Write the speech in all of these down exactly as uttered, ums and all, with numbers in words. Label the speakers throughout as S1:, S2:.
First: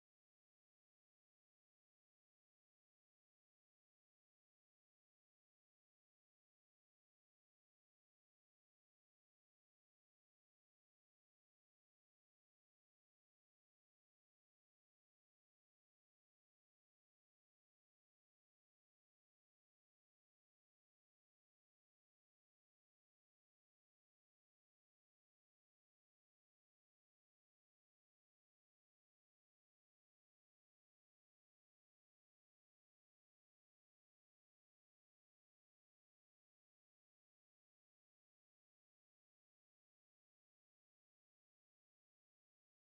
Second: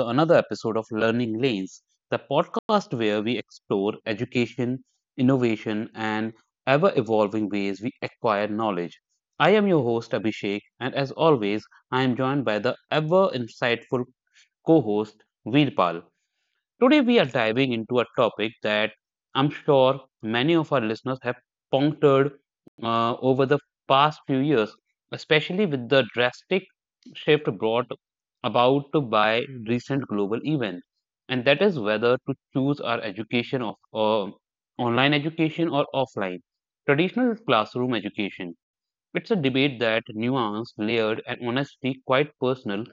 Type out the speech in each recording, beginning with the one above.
S1: the another episode of Learning Lanes, the podcast where we explore education, innovation, and ever evolving ways we acquire knowledge. I am your host, Abhishek, and as always, I am joined by the ever insightful co host, Veerpal. Today, we are diving into a topic that I'm sure many of our listeners have pondered uh, over the past few years, especially with the drastic shift brought about by recent global events. And that is whether to choose our education of uh, online education or offline, traditional classroom education. It's a debate that nuanced, layered, and honestly quite personal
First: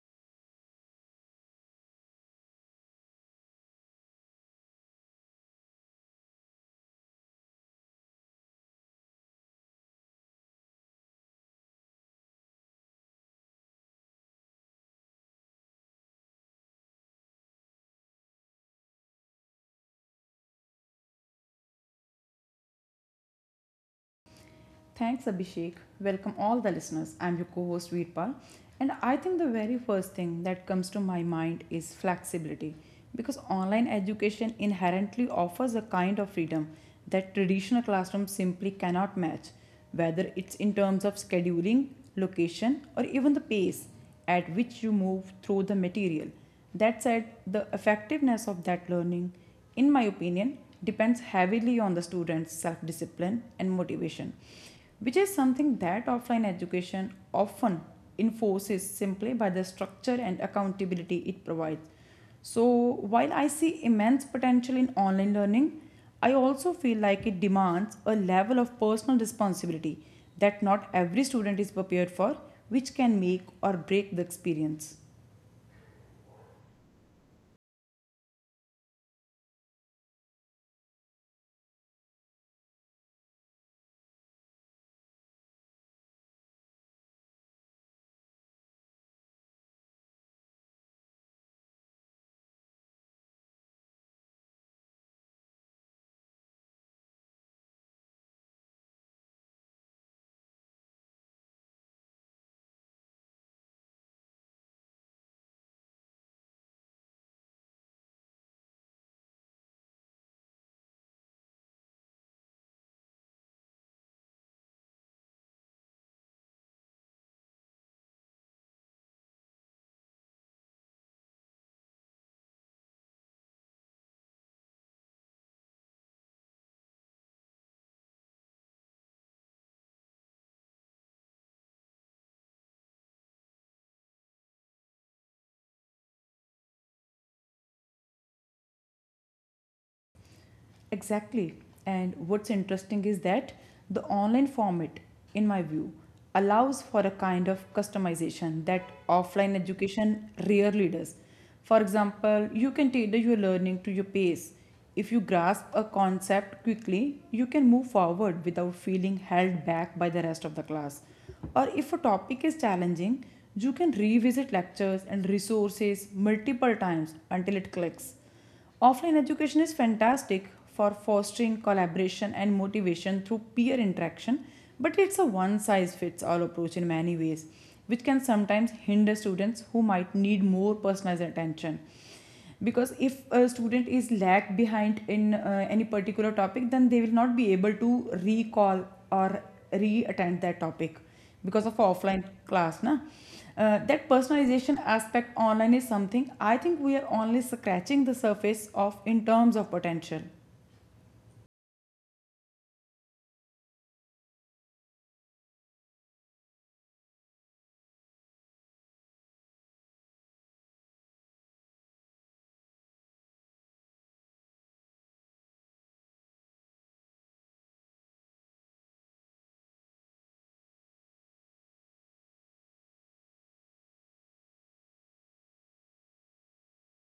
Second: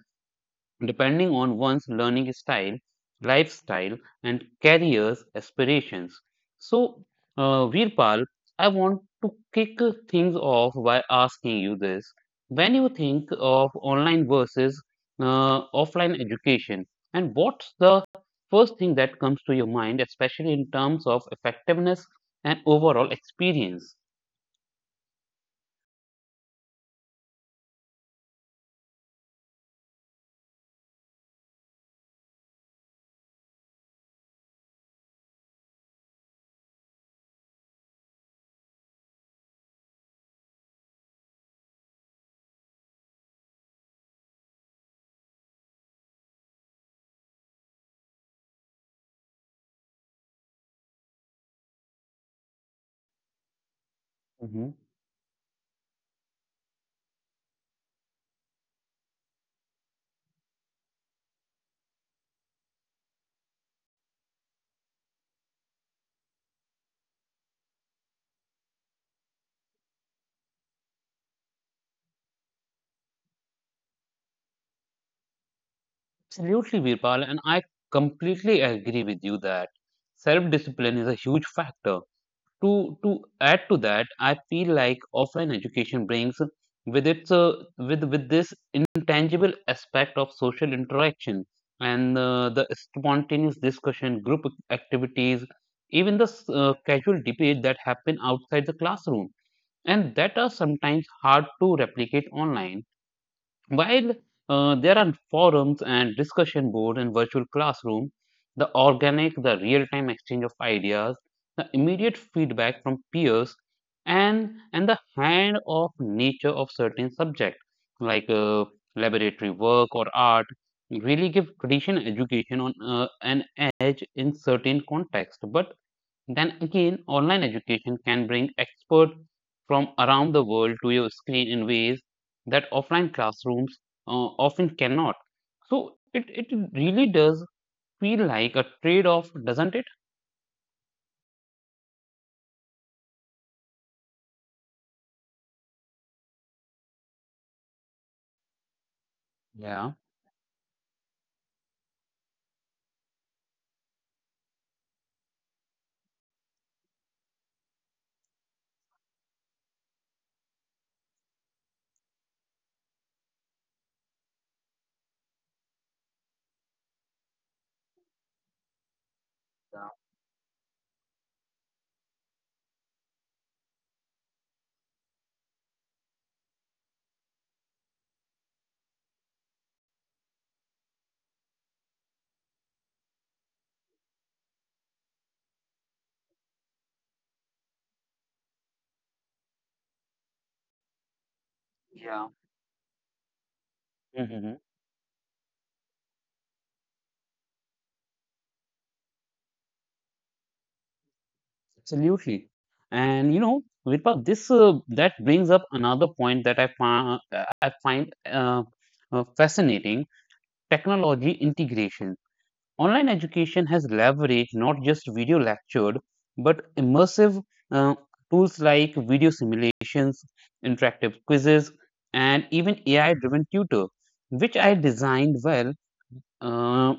S1: depending on one's learning style, lifestyle, and career's aspirations. So, uh, Virpal, I want to kick things off by asking you this. When you think of online versus uh, offline education, and what's the first thing that comes to your mind, especially in terms of effectiveness and overall experience?
S2: Thanks, Abhishek. Welcome all the listeners. I'm your co host Veerpal. And I think the very first thing that comes to my mind is flexibility because online education inherently offers a kind of freedom that traditional classrooms simply cannot match, whether it's in terms of scheduling, location, or even the pace at which you move through the material. That said, the effectiveness of that learning, in my opinion, depends heavily on the student's self discipline and motivation,
S1: Mhm.
S2: which is something that offline education often enforces simply by the structure and accountability it provides. So, while I see immense potential in online learning, I also feel like it demands a level of personal responsibility that not every student is prepared for, which can make or break the experience.
S1: Absolutely, Virpal, and I completely agree with you that self discipline is a huge factor to to add to that, I feel like offline education brings with its uh, with with this intangible aspect of social interaction and uh, the spontaneous discussion group activities, even the s- uh, casual debate that happen outside the classroom and that are sometimes hard to replicate online, while uh, there are forums and discussion board and virtual classroom, the organic, the real-time exchange of ideas, the immediate feedback from peers, and and the hand of nature of certain subject like uh, laboratory work or art really give traditional education on uh, an edge in certain context. But then again, online education can bring experts from around the world to your screen in ways that offline classrooms uh, often cannot. So it, it really does feel like a trade off, doesn't it?
S2: Exactly. And what's interesting is that the online format, in my view, allows for a kind of customization that offline
S1: Yeah.
S2: education rarely does. For example, you can tailor your learning to your pace. If you grasp a concept quickly, you can move forward without feeling held back by the rest of the class. Or if a topic is challenging, you can revisit lectures and resources multiple times until it clicks. Offline education is fantastic for fostering collaboration and motivation through peer interaction, but it's a one size fits all approach in many ways, which can sometimes hinder students who might need more personalized attention. Because if a student is lagged behind in uh, any particular topic, then they will not be able to recall or re attend that topic because of offline
S1: Yeah.
S2: class na. Uh, that
S1: Mhm.
S2: personalization aspect online is something I think we are only scratching the surface of in terms of potential.
S1: Absolutely. And you know, Virpa, this uh, that brings up another point that I, find I find uh, uh, fascinating: technology integration. Online education has leveraged not just video lectured, but immersive uh, tools like video simulations, interactive quizzes, and even A I driven tutor, which I designed well, uh,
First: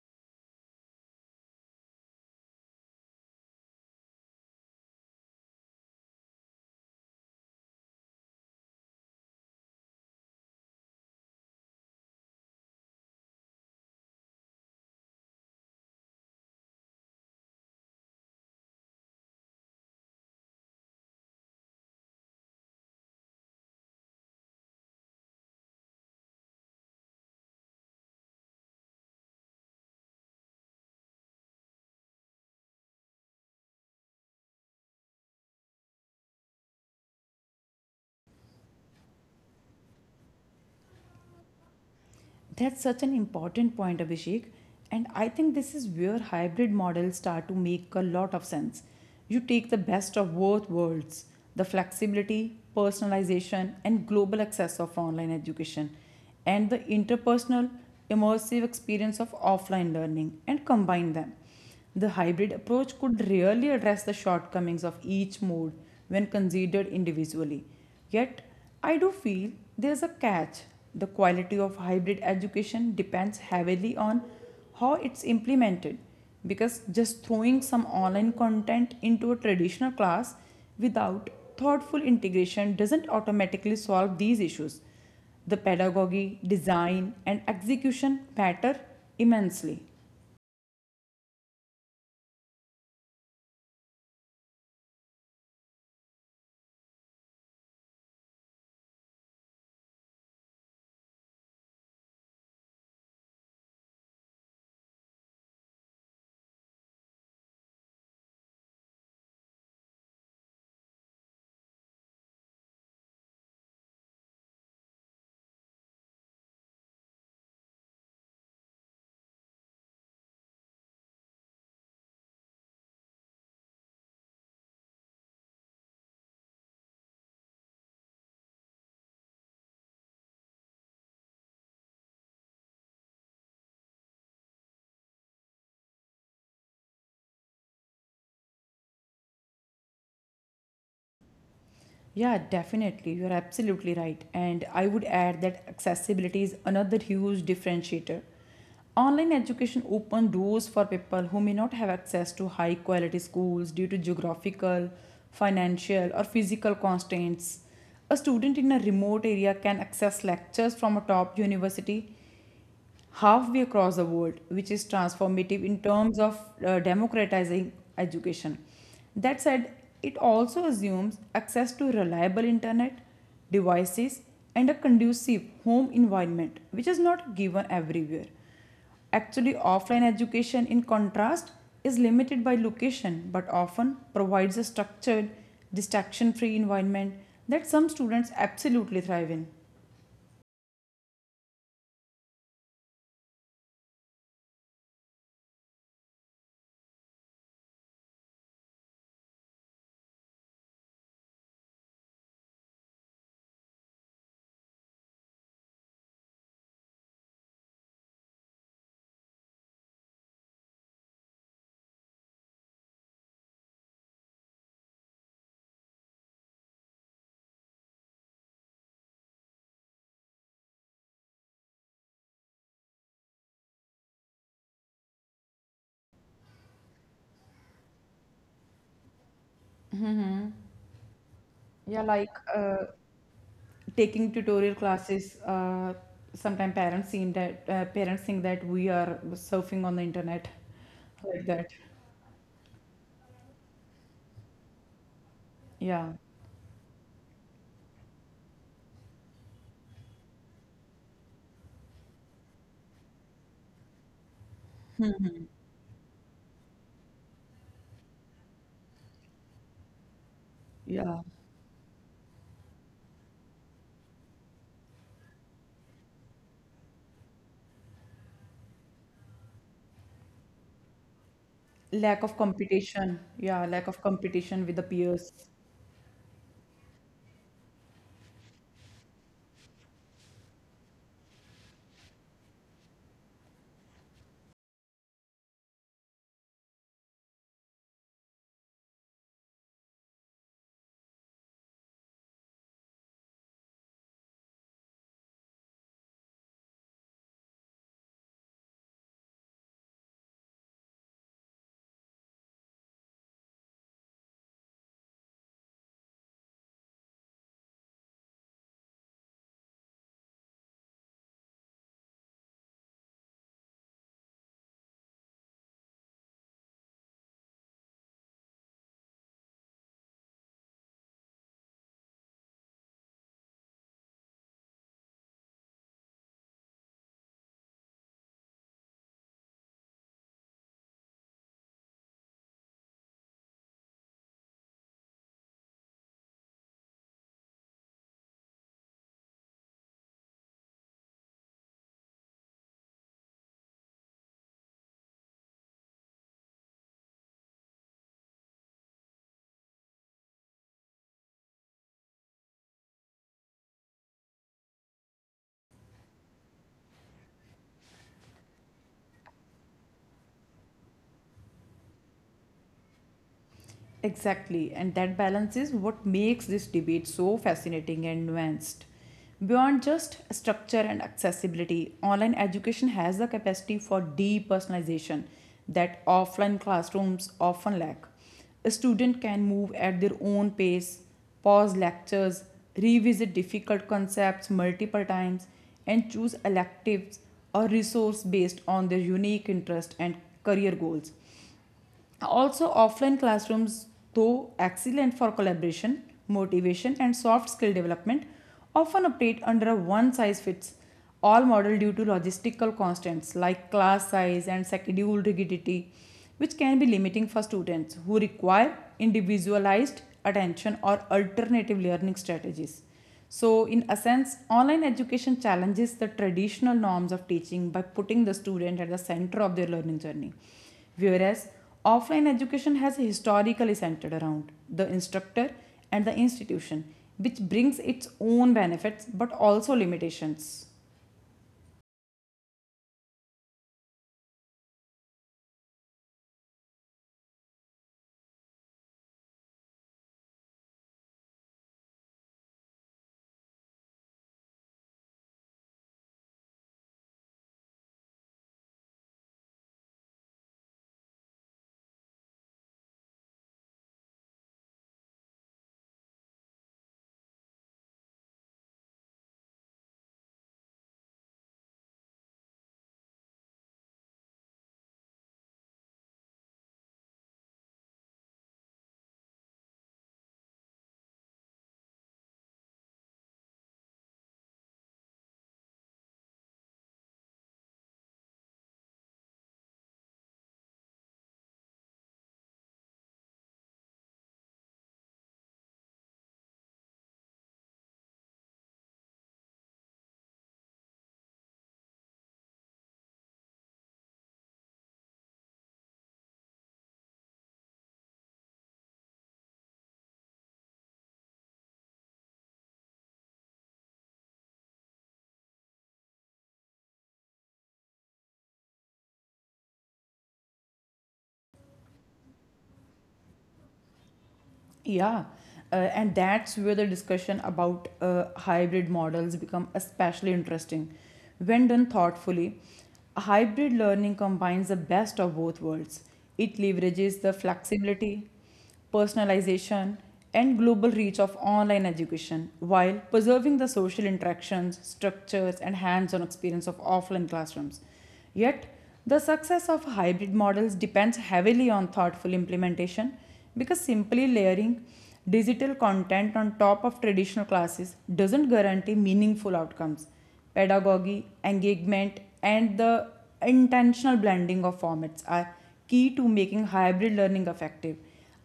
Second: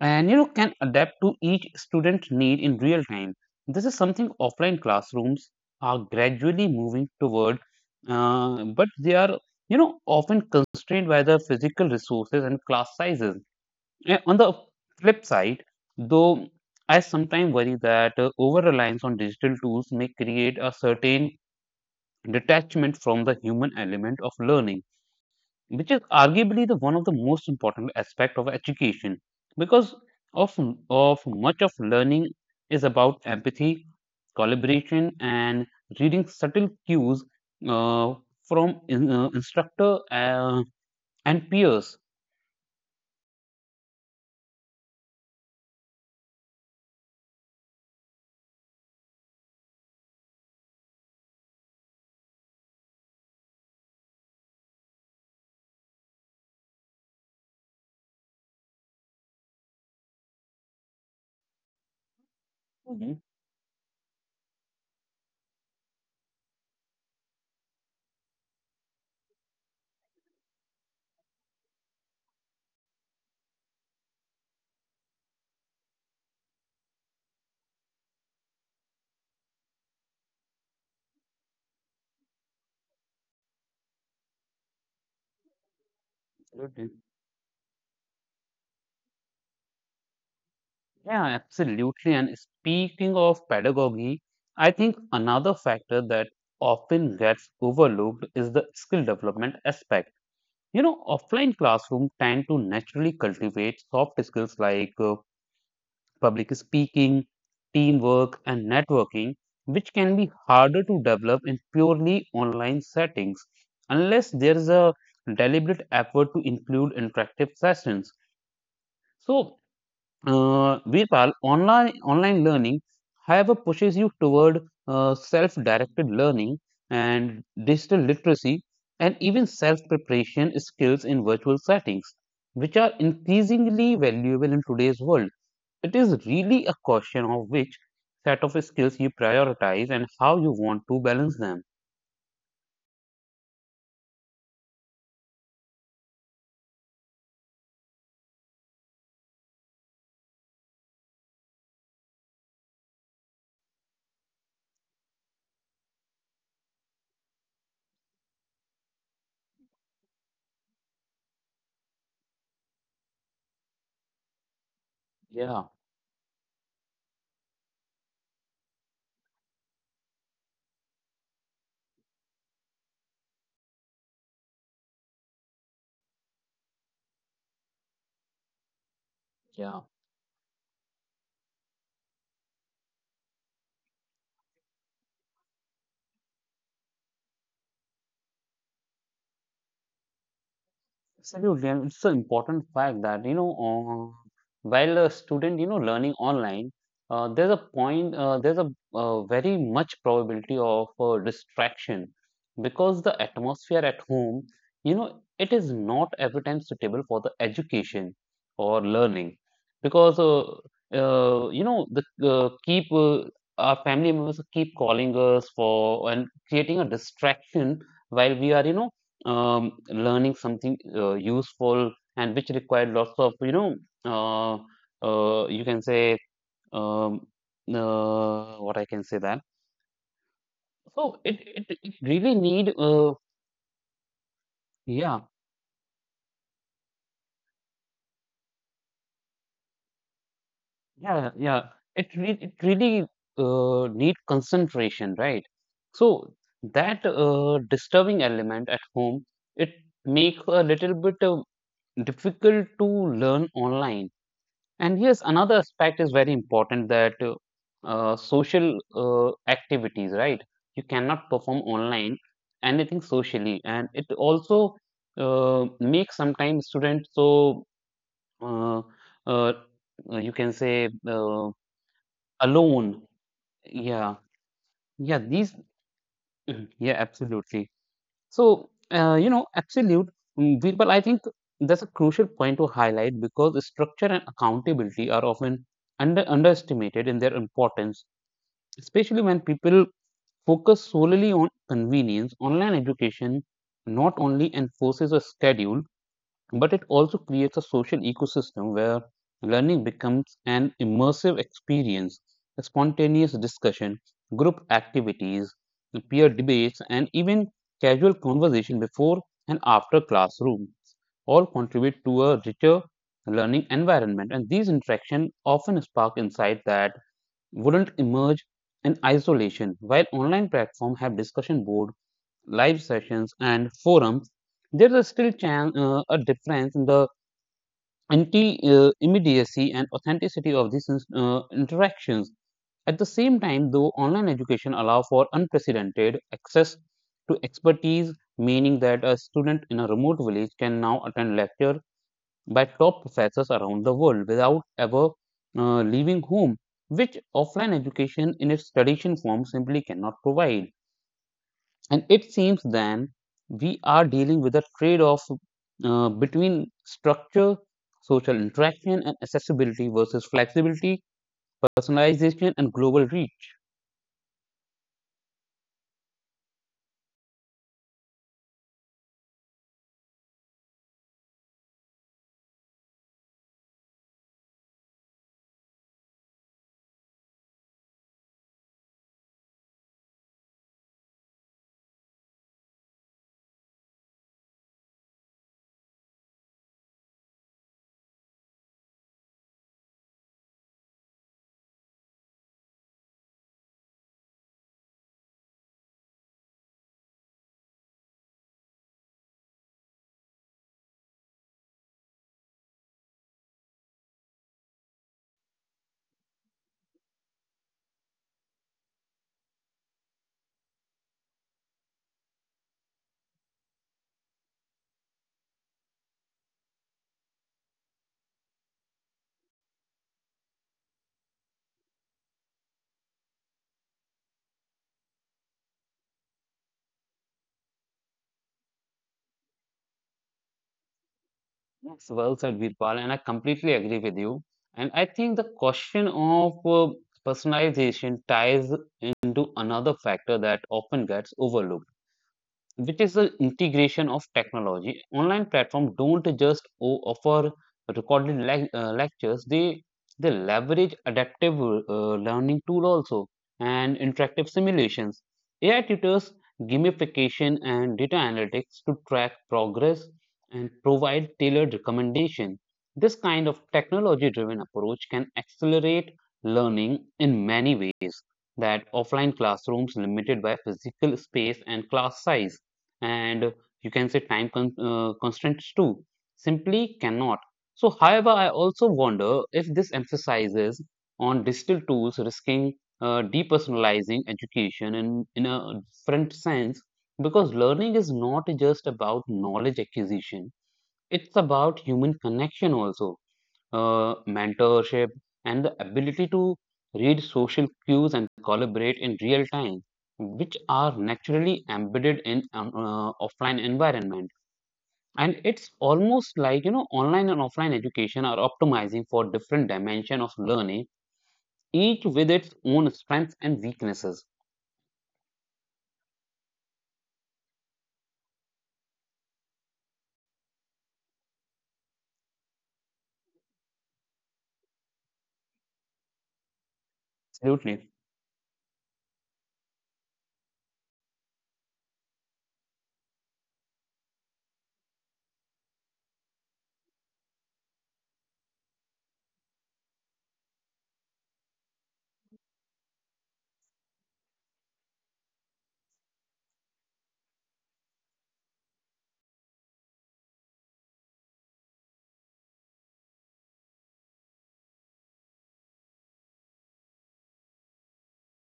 S1: and you know can adapt to each student need in real time. This is something offline classrooms are gradually moving toward, uh, but they are you know often constrained by the physical resources and class sizes. Yeah, on the flip side, though, I sometimes worry that uh, over reliance on digital tools may create a certain detachment from the human element of learning, which is arguably the one of the most important aspect of education, because of of much of learning is about empathy, collaboration, and reading subtle cues uh, from in, uh, instructor uh, and peers.
S2: That's such an important point, Abhishek, and I think this is where hybrid models start to make a lot of sense. You take the best of both worlds, the flexibility, personalization, and global access of online education, and the interpersonal, immersive experience of offline learning, and combine them. The hybrid approach
S1: Mhm.
S2: could really address the shortcomings of each mode when considered individually. Yet, I do feel there's a catch. The quality of hybrid education depends heavily on how it's implemented because just throwing some online content into a traditional class without thoughtful integration doesn't automatically solve these issues. The pedagogy,
S1: Absolutely.
S2: design, and execution matter immensely.
S1: Yeah, absolutely. And speaking of pedagogy, I think another factor that often gets overlooked is the skill development aspect. You know, offline classroom tend to naturally cultivate soft skills like uh, public speaking, teamwork, and networking, which can be harder to develop in purely online settings unless there is a deliberate effort to include interactive sessions. So, uh, Virpal, online online learning, however, pushes you toward uh, self-directed learning and digital literacy, and even self-preparation skills in virtual settings, which are increasingly valuable in today's world. It is really a question of which set of skills you prioritize and how you want to balance them.
S2: Yeah, definitely. You're absolutely right. And I would add that accessibility is another huge differentiator. Online education opens doors for people who may not have access to high quality schools due to geographical, financial, or physical constraints. A student in a remote area can access lectures from a top university halfway across the world, which is
S1: Yeah.
S2: transformative in terms of uh, democratizing education. That said, it also assumes access to reliable internet, devices, and a conducive home environment, which is not given everywhere. Actually,
S1: Yeah.
S2: offline education, in contrast, is limited by location but often provides a structured, distraction free environment that some students absolutely thrive in.
S1: Absolutely, and it's an important fact that you know, uh, while a student you know learning online, uh, there's a point, uh, there's a uh, very much probability of uh, distraction because the atmosphere at home, you know, it is not every time suitable for the education or learning because uh, uh, you know the uh, keep uh, our family members keep calling us for and creating a distraction while we are you know um, learning something uh, useful and which required lots of you know uh, uh, you can say um, uh, what I can say that so it it, it
S2: Yeah,
S1: really
S2: like
S1: need
S2: uh,
S1: uh,
S2: taking tutorial
S1: yeah
S2: classes, uh, sometimes parents seem that uh, parents think that we are surfing on the internet,
S1: yeah
S2: like
S1: yeah
S2: that.
S1: it re- it really uh, need concentration, right? So
S2: Yeah,
S1: that uh, disturbing element at home, it makes a little bit uh, difficult to learn online. And yes, another aspect is very important that uh, uh, social uh, activities, right? You cannot
S2: yeah.
S1: perform online anything socially, and it also uh, makes sometimes students so uh, uh, uh, you can say uh,
S2: Lack of
S1: alone.
S2: competition, yeah, lack of
S1: Yeah,
S2: competition with the
S1: yeah,
S2: peers.
S1: these, yeah, absolutely. So, uh, you know, absolute, mm, we- but I think that's a crucial point to highlight because structure and accountability are often under underestimated in their importance, especially when people focus solely on convenience. Online education not only enforces a schedule, but it also creates a social ecosystem where learning becomes an immersive experience, a spontaneous discussion, group activities, peer debates, and even casual conversation before and after classroom all contribute to a richer learning environment. And these interactions often spark insight that wouldn't emerge in isolation, while online platforms have discussion board, live sessions and forums, there is still chan- uh, a difference in the anti uh, immediacy and authenticity of these uh, interactions. At the same time, though, online education allows for unprecedented access to expertise, meaning that a student in a remote village can now attend lecture by top professors around the world without ever uh, leaving home, which offline education in its traditional form simply cannot provide. And it seems then we are dealing with a trade off uh, between structure, social interaction, and accessibility versus flexibility, personalization, and global reach.
S2: Exactly, and that balance is what makes this debate so fascinating and nuanced. Beyond just structure and accessibility, online education has the capacity for depersonalization that offline classrooms often lack. A student can move at their own pace, pause lectures, revisit difficult concepts multiple times, and choose electives or resource based on their unique interest and career goals. Also, offline classrooms, though excellent for collaboration, motivation, and soft skill development, often operate under a one size fits all model due to logistical constraints like class size and schedule rigidity, which can be limiting for students who require individualized attention or alternative learning strategies. So, in a sense, online education challenges the traditional norms of teaching by putting the student at the center of their learning journey. Whereas, offline education has historically centered around the instructor and the institution, which brings its own benefits but also limitations.
S1: Yes, well said, Virpal, and I completely agree with you. And I think the question of uh, personalization ties into another factor that often gets overlooked, which is the integration of technology. Online platforms don't just o- offer recorded lec- uh, lectures; they they leverage adaptive uh, learning tool also, and interactive simulations, A I tutors, gamification, and data analytics to track progress and provide tailored recommendation. This kind of technology-driven approach can accelerate learning in many ways that offline classrooms, limited by physical space and class size and you can say time con- uh, constraints too, simply cannot. So however, I also wonder if this emphasizes on digital tools, risking uh, depersonalizing education in, in a different sense, because learning is not just about knowledge acquisition, it's about human connection also, uh, mentorship, and the ability to read social cues and collaborate in real time, which are naturally embedded in um, uh, offline environment. And it's almost like you know online and offline education are optimizing for different dimension of learning, each with its own strengths and weaknesses.
S2: Yeah, uh, and that's where the discussion about uh, hybrid models become especially interesting. When done thoughtfully, hybrid learning combines the best of both worlds. It leverages the
S1: Absolutely.
S2: flexibility, personalization, and global reach of online education while preserving the social interactions, structures, and hands on experience of offline classrooms. Yet, the success of hybrid models depends heavily on thoughtful implementation because simply layering digital content on top of traditional classes doesn't guarantee meaningful outcomes. Pedagogy, engagement, and the intentional blending of formats are key to making hybrid learning effective.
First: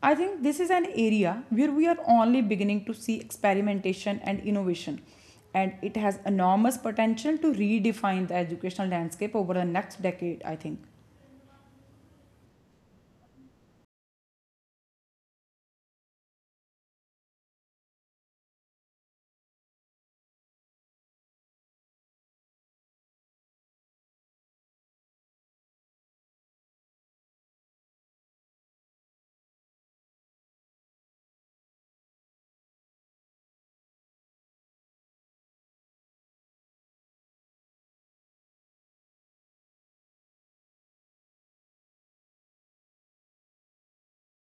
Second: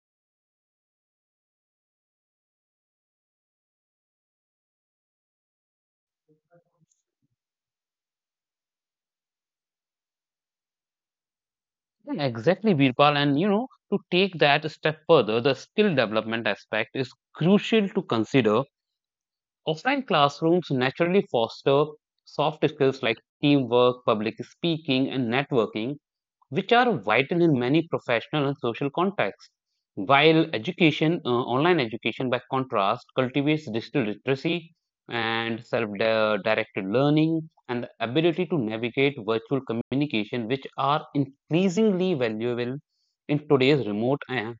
S2: I think this is an area where we are only beginning to see experimentation and innovation, and it has enormous potential to redefine the educational landscape over the next decade, I think,
S1: Yeah, exactly, Birpal. And you know, to take that a step further, the skill development aspect is crucial to consider. Offline classrooms naturally foster soft skills like teamwork, public speaking, and networking, which are vital in many professional and social contexts. While education, uh, online education by contrast, cultivates digital literacy and self directed learning and the ability to navigate virtual communication, which are increasingly valuable in today's remote and,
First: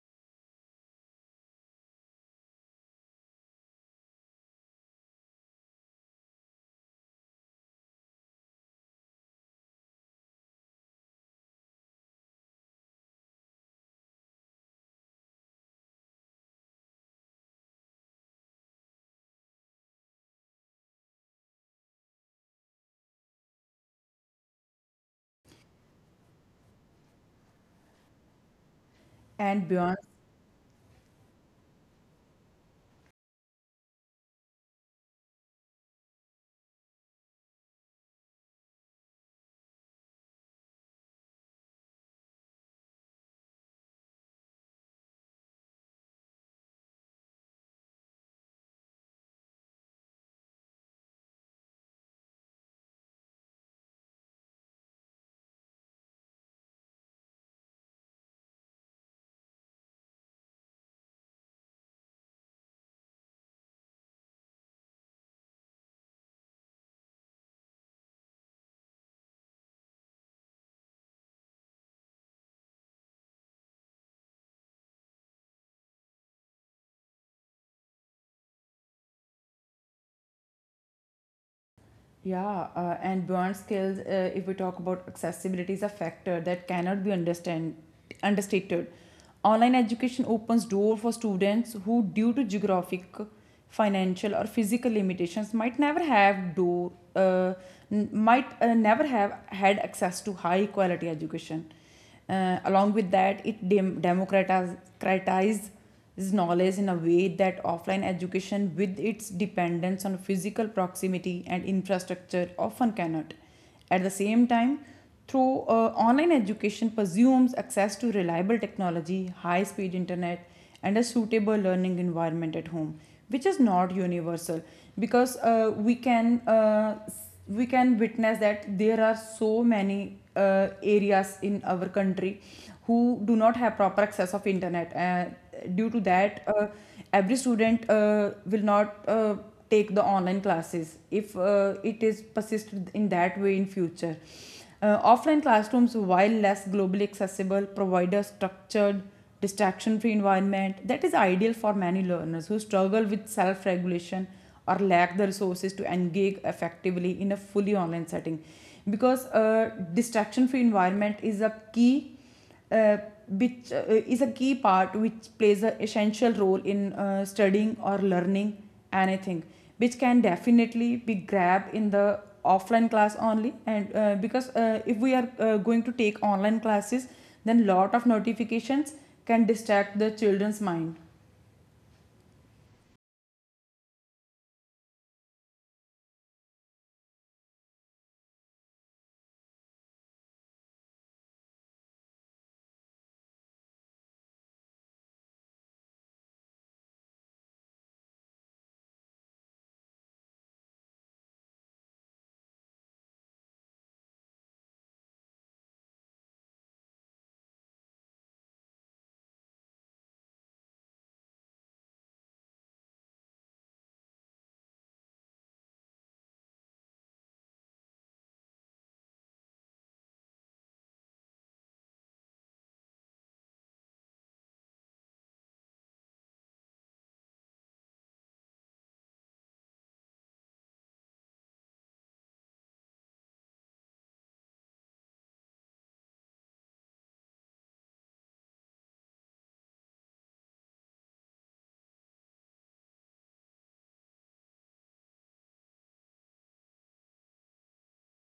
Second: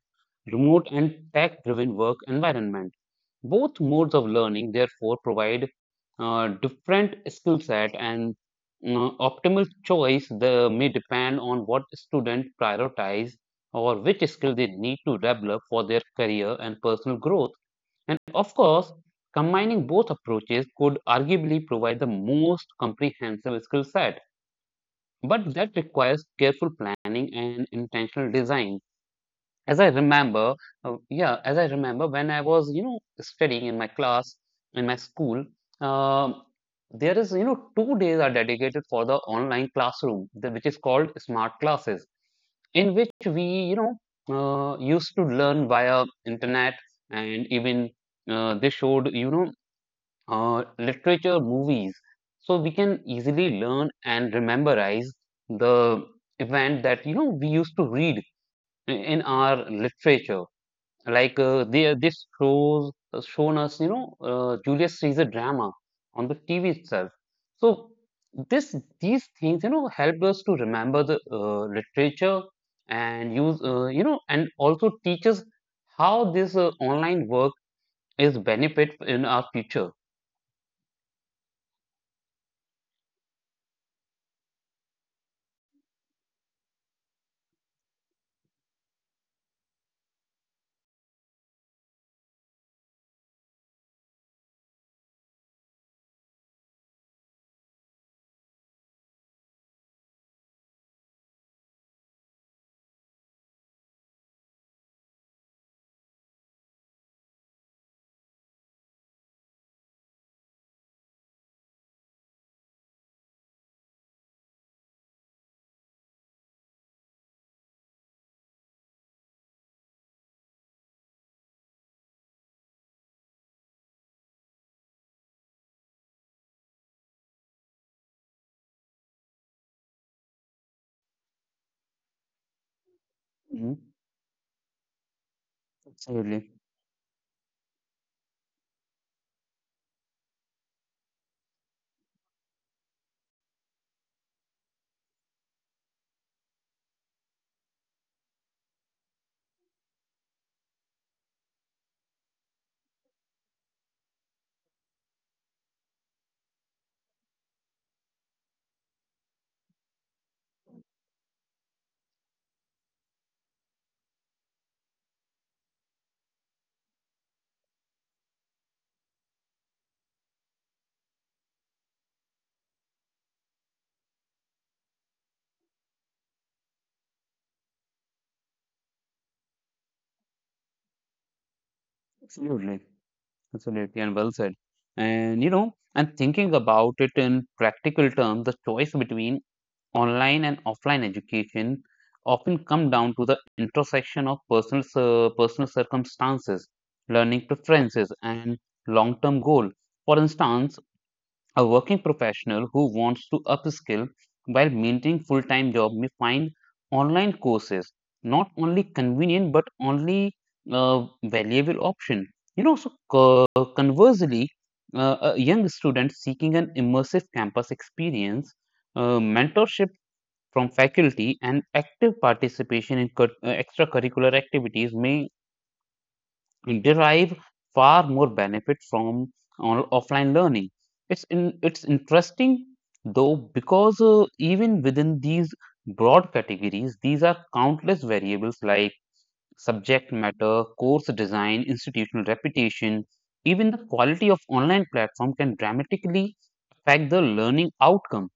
S1: remote and tech driven work environment. Both modes of learning, therefore, provide uh, different skill set, and uh, optimal choice the, may depend on what student prioritize or which skill they need to develop for their career and personal growth. And of course, combining both approaches could arguably provide the most comprehensive skill set, but that requires careful planning and intentional design.
S2: and
S1: as I
S2: beyond.
S1: remember, uh, yeah, as I remember when I was, you know, studying in my class, in my school, um, there is, you know, two days are dedicated for the online classroom, the- which is called smart classes, in which we, you know, uh, used to learn via internet, and even uh, they showed, you know, uh, literature, movies. So we can easily learn and rememberize the event that, you know, we used to read in in our literature, like uh, they, this shows uh, shown us, you know, uh, Julius Caesar drama on the T V itself. So this these things, you know, help us to remember the uh, literature and use, uh, you know, and also teach us how this uh, online work is benefit in our future.
S2: Yeah, uh, and burn skills, uh, if we talk about accessibility, is a factor that cannot be understand, understated. Online education opens door for students who, due to geographic, financial, or physical limitations, might never have door, uh, n- might uh, never have had access to high quality education. Uh, along with that, it dem- democratizes knowledge in a way that offline education, with its dependence on physical proximity and infrastructure, often cannot. At the same time, through uh, online education presumes access to reliable technology, high speed internet, and a suitable learning environment at home, which is not universal, because uh, we can uh, we can witness that there are so many uh, areas in our country who do not have proper
S1: Mhm.
S2: access of internet uh, due to that
S1: Absolutely,
S2: uh, every student uh, will not uh, take the online classes if uh, it is persisted in that way in future. Uh, offline classrooms, while less globally accessible, provide a structured, distraction free environment that is ideal for many learners who struggle with self regulation or lack the resources to engage effectively in a fully online setting, because a distraction free environment is a key uh, which uh, is a key part which plays an essential role in uh, studying or learning anything, which can definitely be grabbed in the offline class only, and uh, because uh, if we are uh, going to take online classes, then lot of notifications can distract the children's mind.
S1: absolutely, absolutely, and well said. And you know, and thinking about it in practical terms, the choice between online and offline education often come down to the intersection of personal cir- personal circumstances, learning preferences, and long-term goal. For instance, a working professional who wants to upskill while maintaining full-time job may find online courses not only convenient but only uh, valuable option. You know, so co- conversely, uh, a young student seeking an immersive campus experience, uh, mentorship from faculty and active participation in cur- uh, extracurricular activities may derive far more benefit from on- offline learning. It's in, it's interesting though because uh, even within these broad categories, these are countless variables like subject matter, course design, institutional reputation, even the quality of online platform can dramatically affect the learning outcome.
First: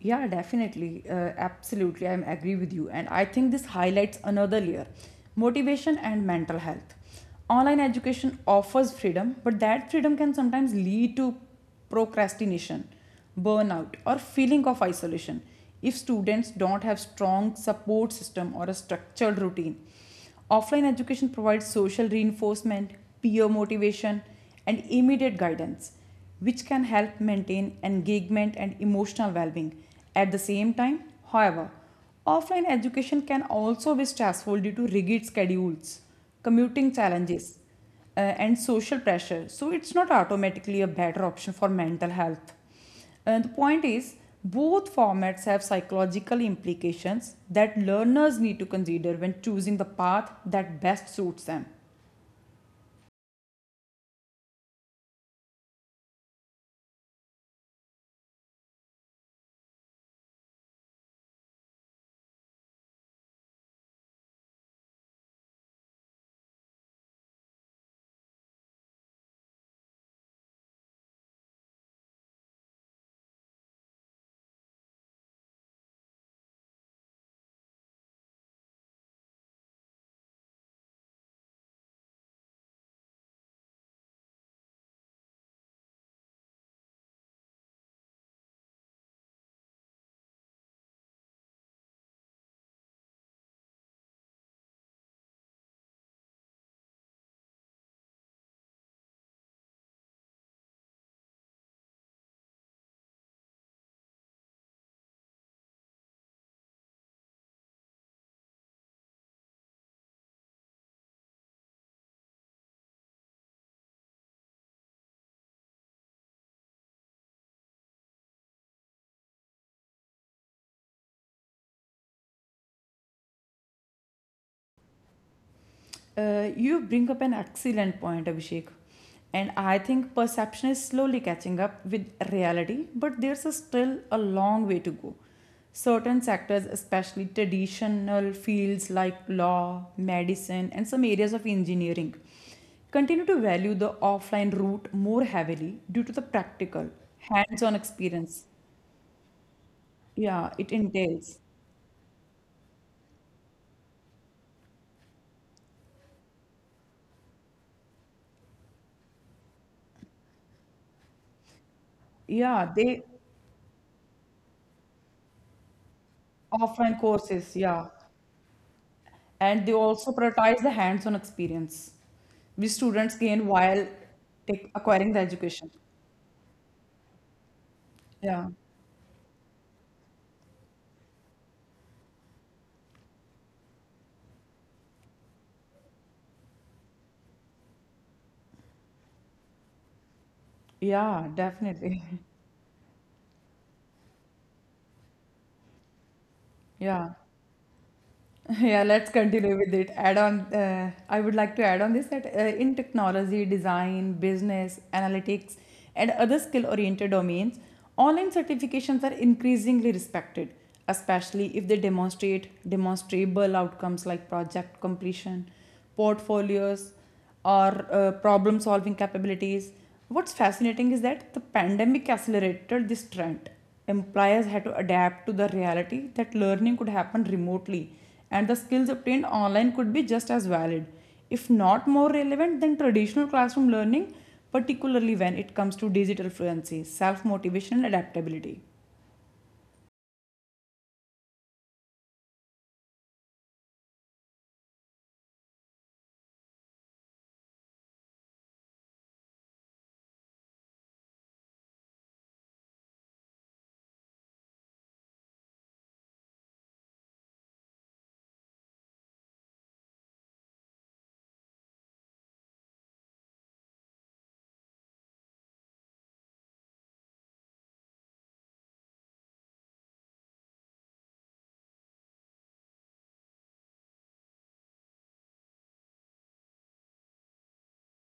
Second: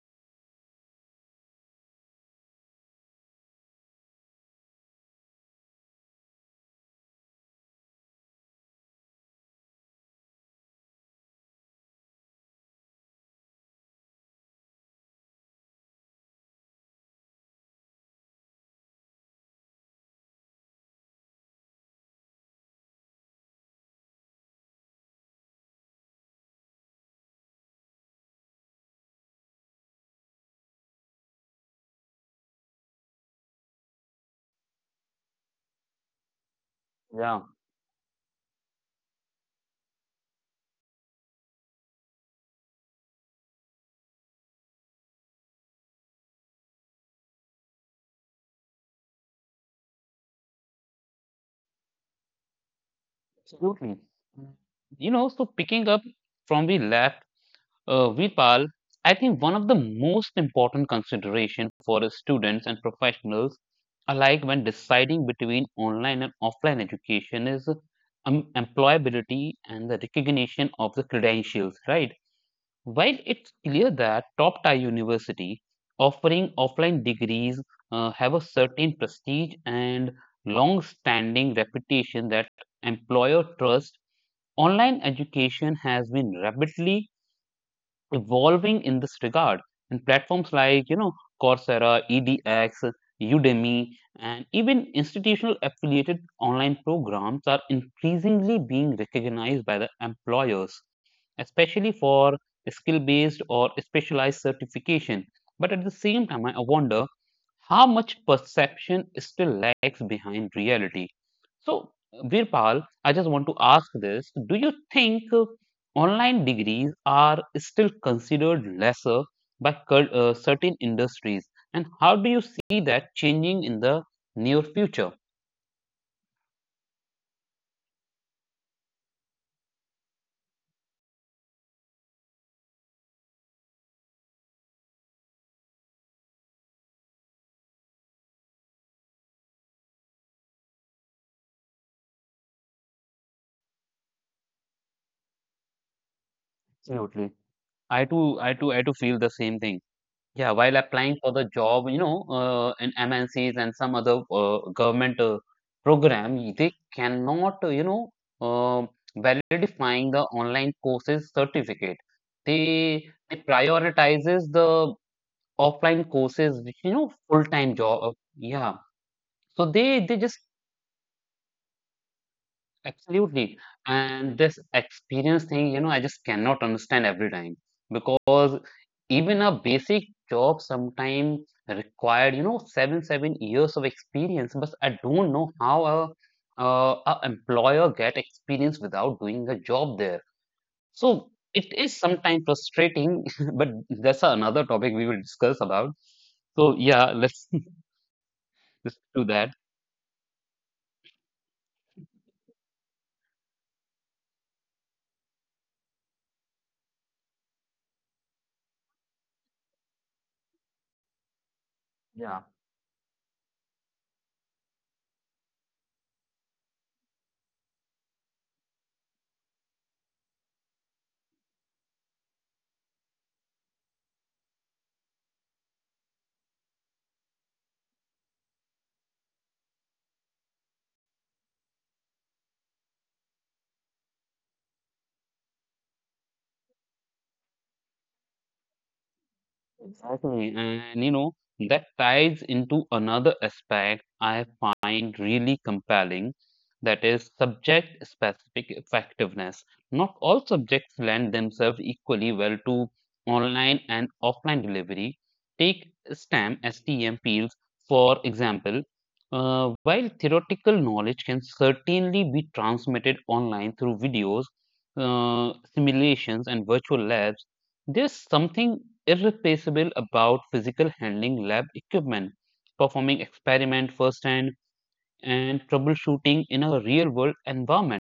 S2: Yeah, definitely. Uh, absolutely. I agree with you. And I think this highlights another layer, motivation and mental health. Online education offers freedom, but that freedom can sometimes lead to procrastination, burnout, or feeling of isolation if students don't have strong support system or a structured routine. Offline education provides social reinforcement, peer motivation, and immediate guidance which can help maintain engagement and emotional well-being. At the same time, however, offline education can also be stressful due to rigid schedules, commuting
S1: Yeah.
S2: challenges, uh, and social pressure. So it's not automatically a better option for mental health. And the point is, both formats have psychological implications that learners need to consider when choosing the path that best suits them.
S1: Absolutely. You know, so picking up from we left, uh, Vipal, I think one of the most important consideration for the students and professionals alike when deciding between online and offline education is um, employability and the recognition of the credentials, right? While it's clear that top tier university offering offline degrees uh, have a certain prestige and long standing reputation that employer trust. Online education has been rapidly evolving in this regard, and platforms like you know Coursera, E D X, Udemy, and even institutional affiliated online programs are increasingly being recognized by the employers, especially for skill based or specialized certification. But at the same time, I wonder how much perception still lags behind reality. So, Virpal, I just want to ask this. Do you think uh, online degrees are still considered lesser by uh, certain industries? And how do you see that changing in the near future?
S2: Uh, you bring up an excellent point, Abhishek. And I think perception is slowly catching up with reality, but there's a still a long way to go. Certain sectors, especially traditional fields like law, medicine, and some areas of engineering, continue to value the offline route more heavily due to the practical,
S1: Absolutely.
S2: hands on
S1: I
S2: experience.
S1: too, I too, I too feel the same thing.
S2: Yeah,
S1: Yeah,
S2: it
S1: while applying
S2: entails.
S1: for the job, you know, uh, in M N Cs and some other uh, government uh, program, y- they cannot, uh, you know, um validifying the online courses certificate.
S2: Yeah, they
S1: They, they prioritizes the offline courses, which, you
S2: offline
S1: know,
S2: courses.
S1: full-time
S2: Yeah.
S1: job. uh, Yeah.
S2: And they
S1: So they
S2: also
S1: they just
S2: prioritize the hands-on experience which students gain
S1: absolutely.
S2: while
S1: And this
S2: take, acquiring the
S1: experience
S2: education.
S1: thing, you know, I just cannot understand every time
S2: Yeah,
S1: because even a basic job sometimes required, you know, seven, seven years of experience. But I don't know how a, uh, a employer get experience without doing a job there.
S2: yeah,
S1: So it is
S2: definitely.
S1: sometimes frustrating, but that's another topic we will discuss about. So yeah,
S2: Yeah,
S1: let's
S2: yeah.
S1: let's
S2: Let's
S1: do that.
S2: continue with it. Add on. Uh, I would like to add on this that uh, in technology, design, business, analytics, and other skill-oriented domains, online certifications are increasingly respected, especially if they demonstrate demonstrable outcomes like project completion, portfolios, or uh, problem solving capabilities. What's fascinating is that the pandemic accelerated this trend. Employers had to adapt to the reality that learning could happen remotely and the skills obtained online could be just as valid, if not more relevant than traditional classroom learning, particularly when it comes to digital fluency, self motivation, and adaptability.
S1: Exactly. And you know, that ties into another aspect I find really compelling, that is subject specific effectiveness. Not all subjects lend themselves equally well to online and offline delivery. Take STEM, STEM fields, for example. Uh, while theoretical knowledge can certainly be transmitted online through videos, uh, simulations, and virtual labs, there's something irreplaceable about physical handling lab equipment, performing experiment firsthand, and troubleshooting in a real world environment.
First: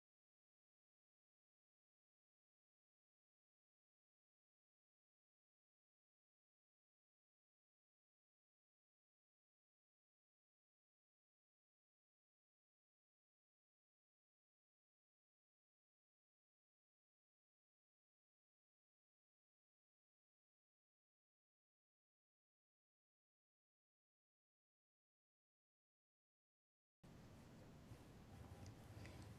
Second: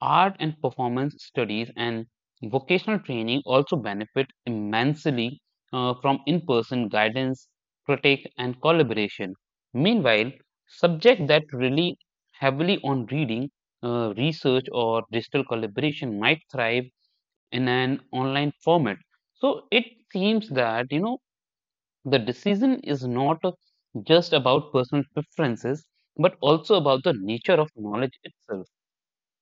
S1: Art and performance studies and vocational training also benefit immensely uh, from in person guidance, critique, and collaboration. Meanwhile, subjects that rely heavily on reading, uh, research, or digital collaboration might thrive in an online format. So it seems that, you know, the decision is not just about personal preferences, but also about the nature of knowledge itself.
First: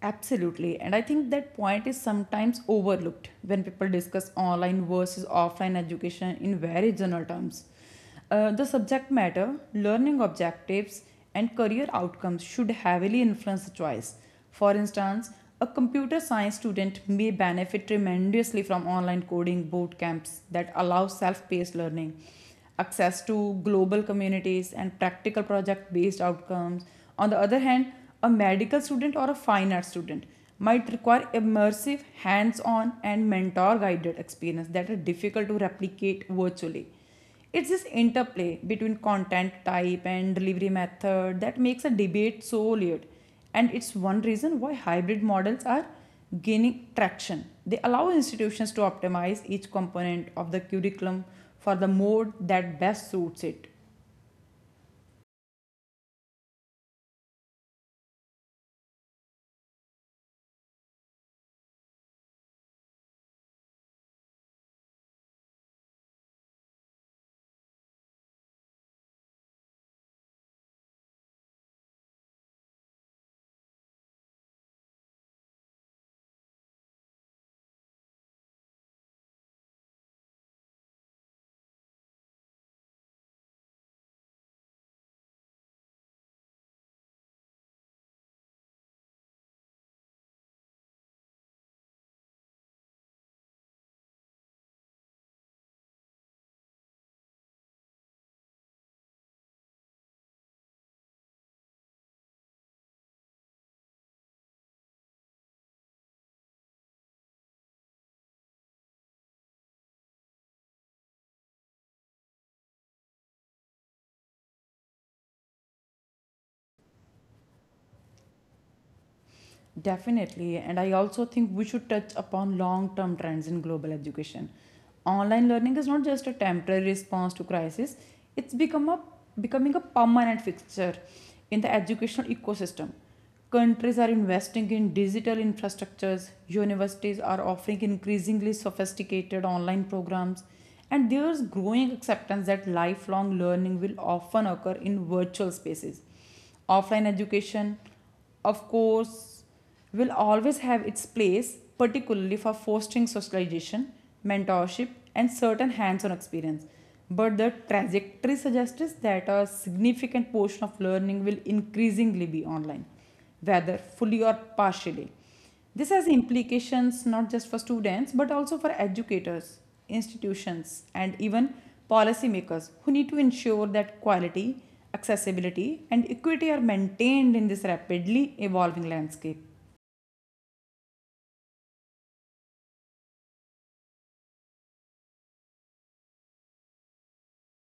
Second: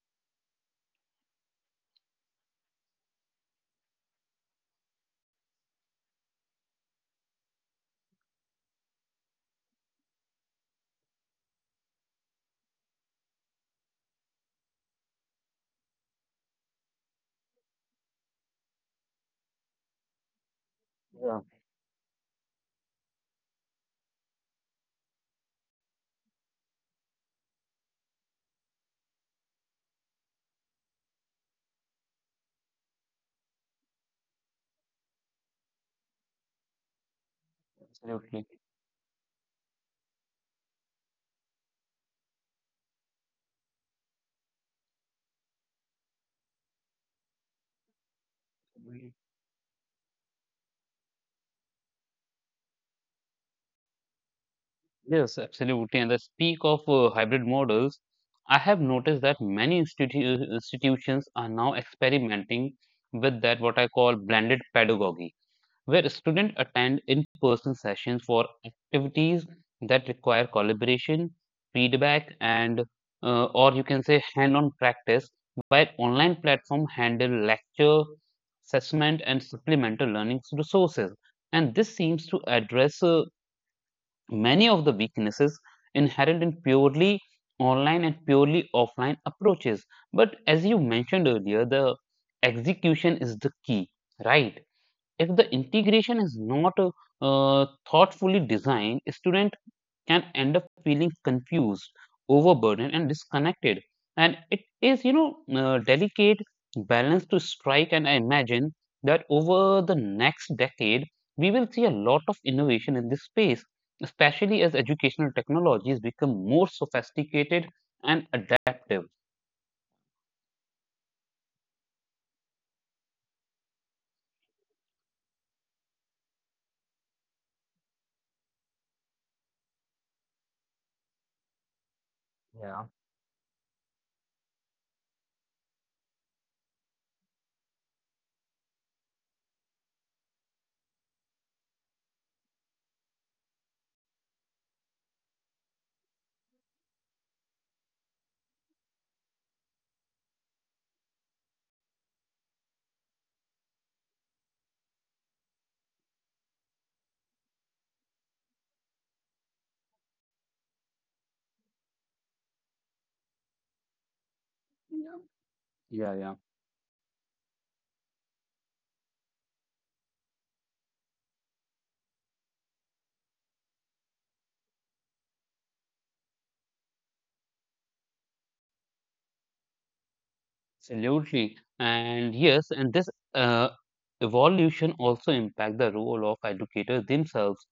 S2: Absolutely. And I think that point is sometimes overlooked when people discuss online versus offline education in very general terms. Uh, the subject matter, learning objectives, and career outcomes should heavily influence the choice. For instance, a computer science student may benefit tremendously from online coding boot camps that allow
S1: Yeah,
S2: self paced learning, access to global communities, and practical project based outcomes. On the other hand, a medical student or a fine art student might require immersive, hands on, and mentor guided experience that are difficult to replicate virtually. It's this
S1: absolutely.
S2: interplay between content type and delivery method that makes a debate so layered. And it's one reason why hybrid models are gaining traction. They allow institutions to optimize each component of the curriculum for the mode that best suits it.
S1: Yes, absolutely. And the speak of uh, hybrid models, I have noticed that many institu- institutions are now experimenting with that what I call blended pedagogy, where students attend in person sessions for activities that require collaboration, feedback, and uh, or you can say hand on practice, while online platform handle lecture, assessment, and supplemental learning resources. And this seems to address uh, many of the weaknesses inherent in purely online and purely offline approaches. But as you mentioned earlier, the execution is the key, right? If the integration is not uh, thoughtfully designed, student can end up feeling confused, overburdened, and disconnected. And it is, you know, uh, delicate balance to strike. And I imagine that over the next decade, we will see a lot of innovation in this space, especially as educational technologies become more sophisticated and adaptive.
S2: Definitely. And I also think we should touch upon long term trends in global education. Online learning is not just a temporary response to crisis. it's become a, becoming a permanent fixture in the educational ecosystem. Countries are investing in digital infrastructures, universities are offering increasingly sophisticated online programs, and there's growing acceptance that lifelong learning will often occur in virtual spaces. Offline education, of course, will always have its place, particularly for fostering socialization, mentorship, and certain hands on experience. But the trajectory suggests that a significant portion of learning will increasingly be online, whether fully or partially. This has
S1: Yeah, yeah.
S2: implications not just for students but also for educators, institutions, and even policymakers who need to ensure that quality, accessibility, and equity are maintained in this rapidly evolving landscape.
S1: Absolutely. And yes, and this uh, evolution also impact the role of educators themselves.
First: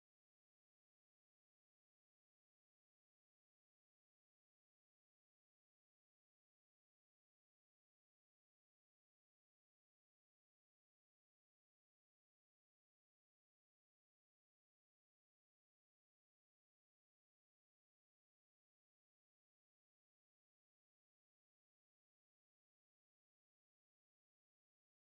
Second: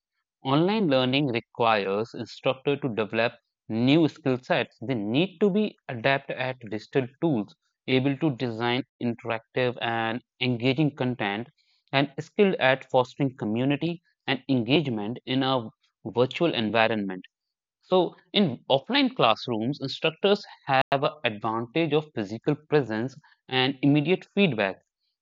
S1: Online learning requires instructor to develop new skill sets. They need to be adept at digital tools, able to design interactive and engaging content, and skilled at fostering community and engagement in a virtual environment. So in offline classrooms, instructors have an advantage of physical presence and immediate feedback,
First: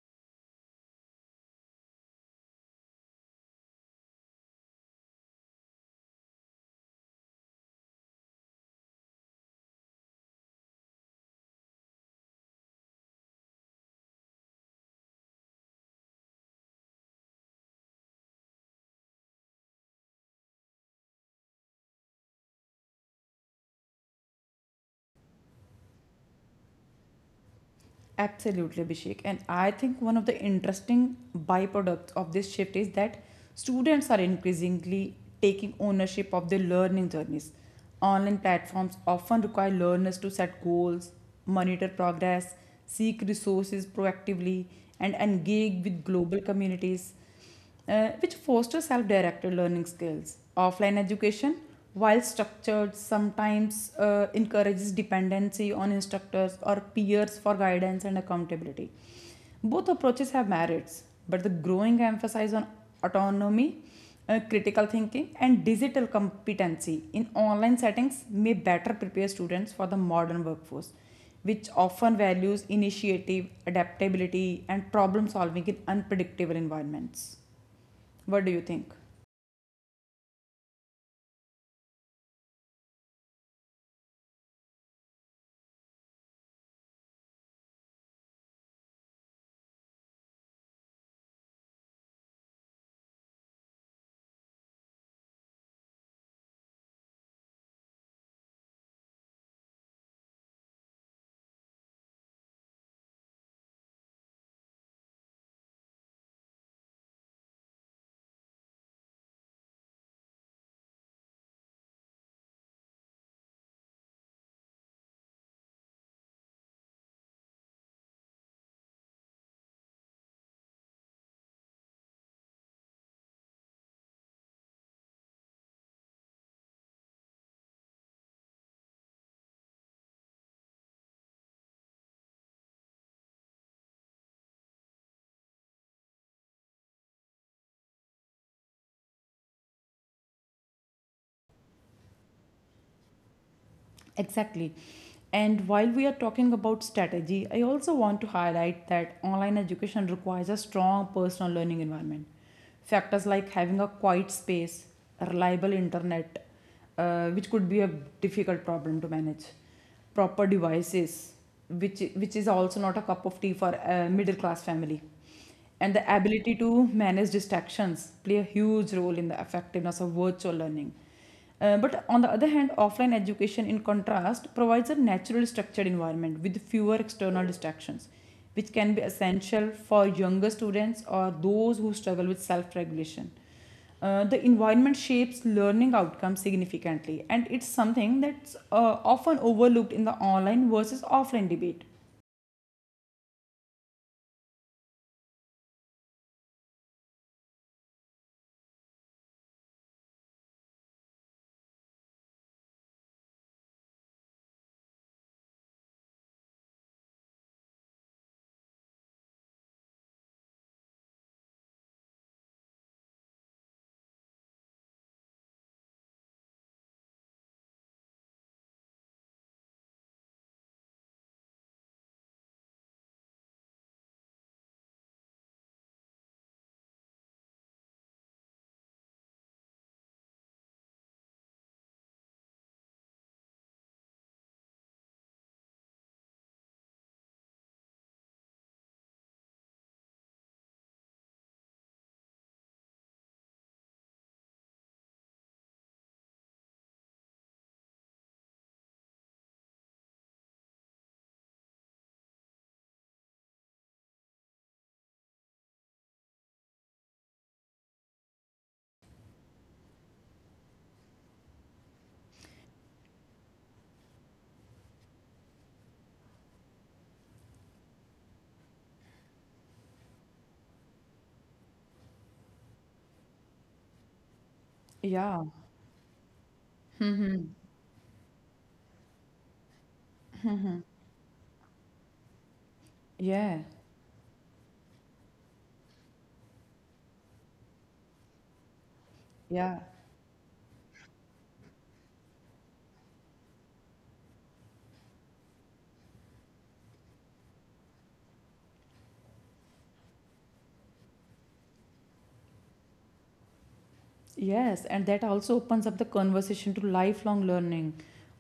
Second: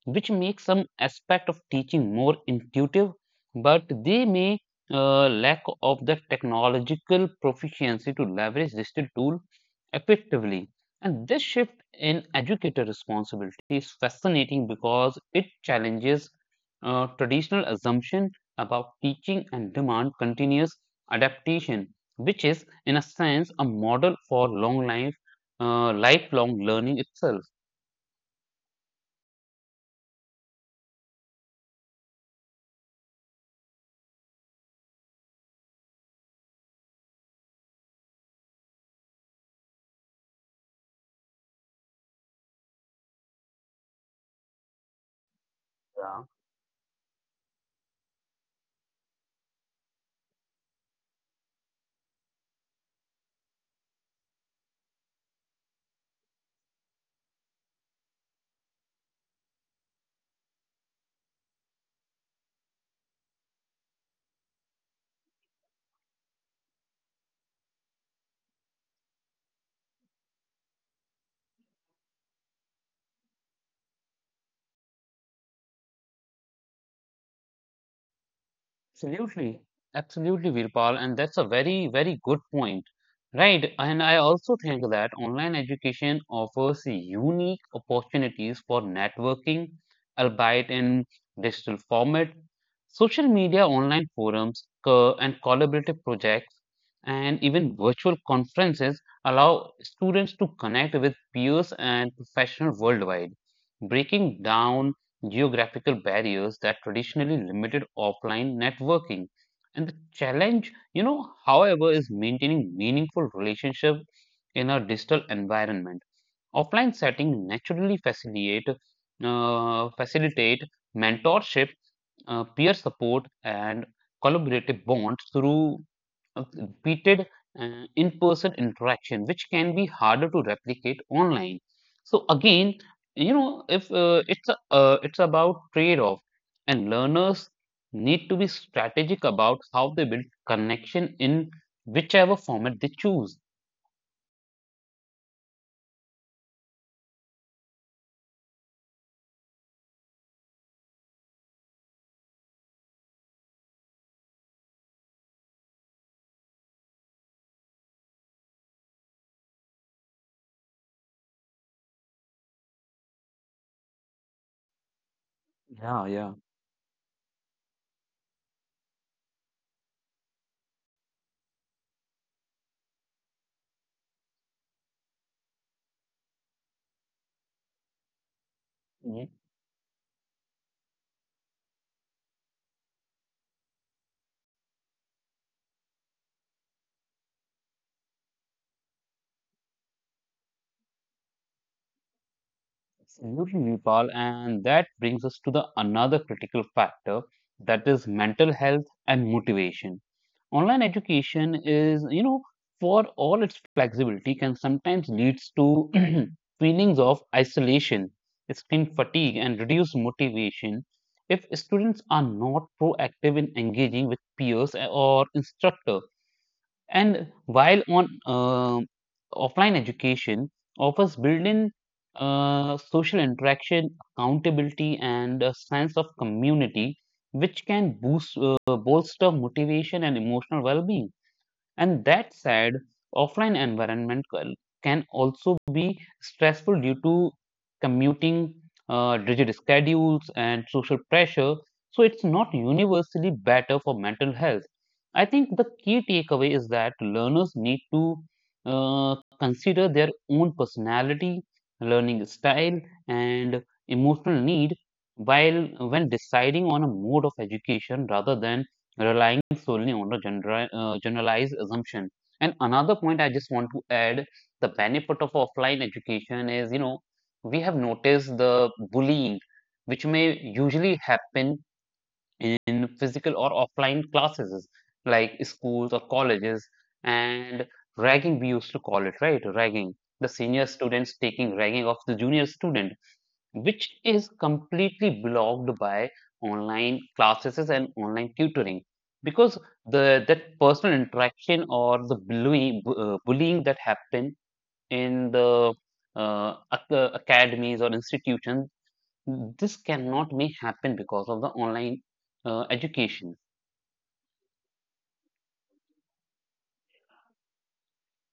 S1: which makes some aspect of teaching more intuitive, but they may uh, lack of the technological proficiency to leverage digital tool effectively. And this shift in educator responsibility is fascinating because it challenges uh, traditional assumption about teaching and demand continuous adaptation, which is, in a sense, a model for long life, uh, lifelong learning itself.
S2: Absolutely, Abhishek. And I think one of the interesting byproducts of this shift is that students are increasingly taking ownership of their learning journeys. Online platforms often require learners to set goals, monitor progress, seek resources proactively, and engage with
S1: Yeah.
S2: global communities, uh, which foster self directed learning skills. Offline education, while structured, sometimes uh, encourages dependency on instructors or peers for guidance and accountability. Both approaches have merits, but the growing emphasis on autonomy, uh, critical thinking, and digital competency in online settings may better prepare students for the modern workforce, which often values initiative, adaptability, and problem solving in unpredictable environments. What do you think?
S1: Absolutely, absolutely, Virpal, and that's a very, very good point, right? And I also think that online education offers unique opportunities for networking, albeit in digital format. Social media, online forums, co- and collaborative projects, and even virtual conferences allow students to connect with peers and professionals worldwide, breaking down geographical barriers that traditionally limited offline networking. And the challenge, you know, however, is maintaining meaningful relationships in a digital environment. Offline setting naturally facilitate uh, facilitate mentorship, uh, peer support, and collaborative bonds through of repeated uh, in-person interaction, which can be harder to replicate online. So again, you know, if uh, it's a, uh, it's about trade-off, and learners need to be strategic about how they build connection in whichever format they choose.
S2: Exactly. And while we are talking about strategy, I also want to highlight that online education requires a strong personal learning environment. Factors like having a quiet space, a reliable internet, uh, which could be a difficult problem to manage, proper devices, which which is also not a cup of tea for a middle class family, and the ability to manage distractions play a huge role in the effectiveness of virtual learning. Uh, but on the other hand, offline education, in contrast, provides a natural structured environment with fewer external distractions, which can be
S1: Mm-hmm.
S2: essential for younger students or those who struggle with self regulation. Uh, the environment shapes learning outcomes significantly, and it's something that's uh, often overlooked in the online versus offline debate.
S1: Absolutely, Nepal. And that brings us to the another critical factor, that is mental health and motivation. Online education is, you know, for all its flexibility, can sometimes leads to feelings of isolation, screen fatigue, and reduced motivation if students are not proactive in engaging with peers or instructor. And while on um offline education offers built-in uh, social interaction, accountability, and a sense of community, which can boost uh, bolster motivation and emotional well-being. And that said, offline environment can also be stressful due to commuting, uh, rigid schedules, and social pressure. So it's not universally better for mental health. I think the key takeaway is that learners need to uh, consider their own personality, learning style, and emotional need while when deciding on a mode of education rather than relying solely on a general, uh, generalized assumption. And another point I just want to add, the benefit of offline education is, you know, we have noticed the bullying, which may usually happen in physical or offline classes,
S2: Yeah,
S1: like schools or colleges, and ragging, we used to call it, right? Ragging. The senior students taking ragging of the junior student,
S2: yeah,
S1: which is completely blocked by online classes and online tutoring because
S2: yeah,
S1: the that personal interaction or the bullying, bu- uh, bullying that happen in the uh, ac- uh, academies or institutions, this cannot may happen because of the online uh, education.
S2: yes, and that also opens up the conversation to lifelong learning.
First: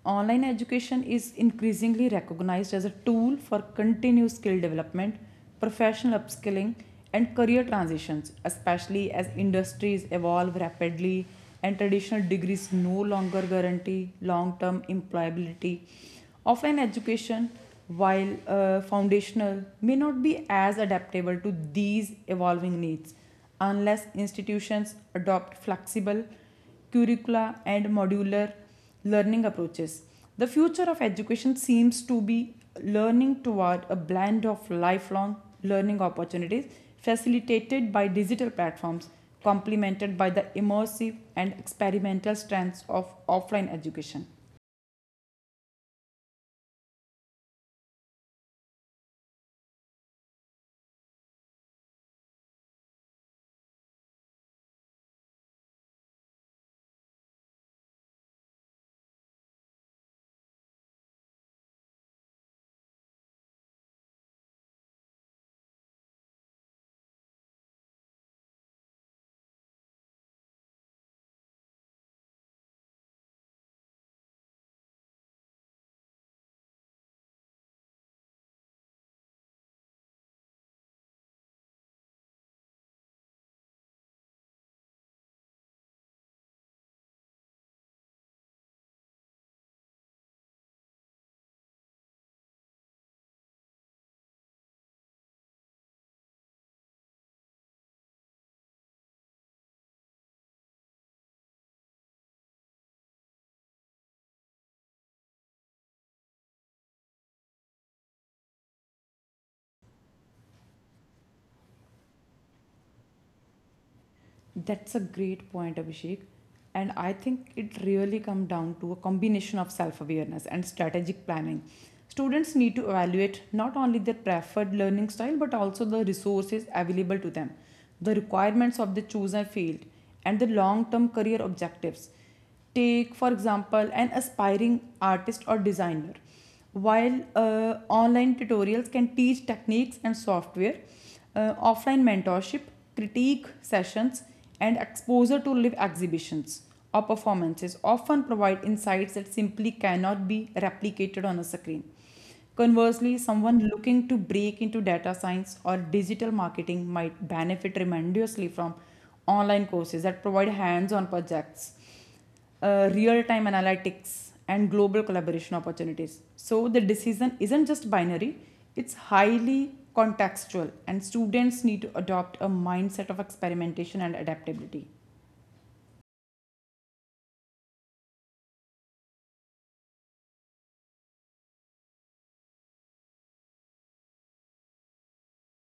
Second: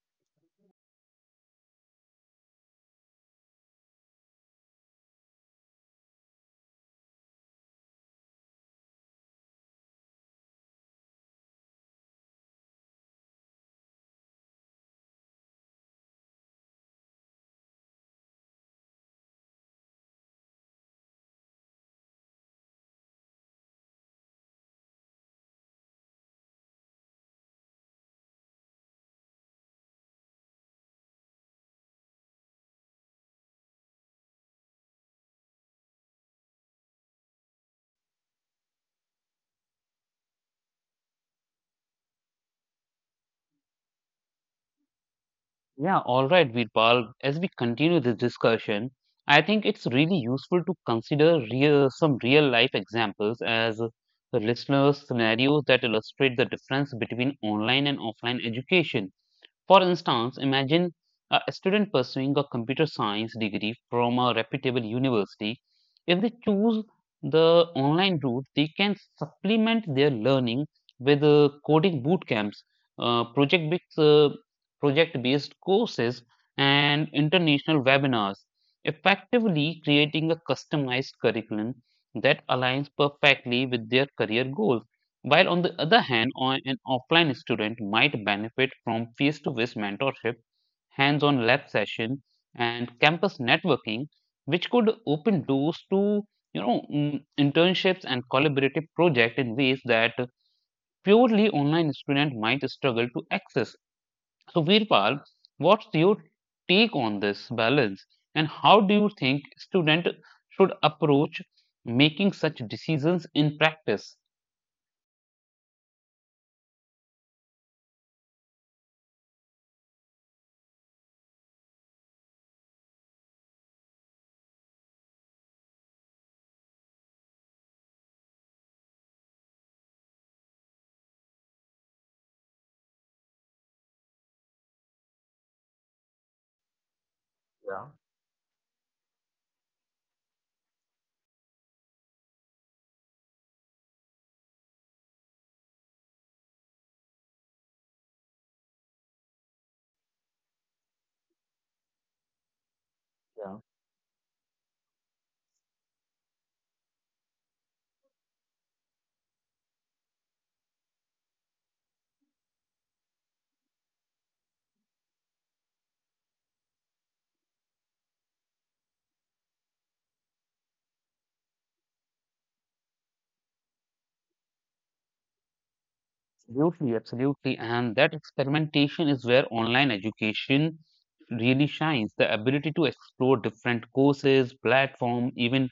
S2: Online education is increasingly recognized as a tool for continuous skill development, professional upskilling, and career transitions, especially as industries evolve rapidly and traditional degrees no longer guarantee long term employability. Offline education, while uh, foundational, may not be as adaptable to these evolving needs unless institutions adopt flexible curricula and modular learning approaches. The future of education seems to be learning toward a blend of lifelong learning opportunities facilitated by digital platforms, complemented by the immersive and experimental strands of offline education.
S1: Yeah, all right, Virpal. As we continue this discussion, I think it's really useful to consider real, some real life examples as the listeners' scenarios that illustrate the difference between online and offline education. For instance, imagine a student pursuing a computer science degree from a reputable university. If they choose the online route, they can supplement their learning with uh, coding boot camps, uh, project based uh, project based courses, and international webinars, effectively creating a customized curriculum that aligns perfectly with their career goals. While on the other hand, an offline student might benefit from face to face mentorship, hands on lab session, and campus networking, which could open doors to, you know, mm, internships and collaborative projects in ways that purely online student might struggle to access. So, Virpal, what's your take on this balance, and how do you think student should approach making such decisions in practice?
S2: That's a great point, Abhishek. And I think it really comes down to a combination of self awareness and strategic planning. Students need to evaluate not only their preferred learning style but also the resources available to them, the requirements of the chosen field, and the long term career objectives. Take, for example, an aspiring artist or designer. While uh, online tutorials can teach techniques and software, uh, offline mentorship, critique sessions, and exposure to live exhibitions or performances often provide insights that simply cannot be replicated on a screen. Conversely, someone looking to break into data science or digital marketing might benefit tremendously from online courses that provide hands on projects, uh, real time analytics, and global collaboration opportunities. So the decision isn't just binary, it's highly contextual, and students need to adopt a mindset of experimentation and adaptability.
S1: Absolutely, absolutely. And that experimentation is where online education really shines. The ability to explore different courses, platform, even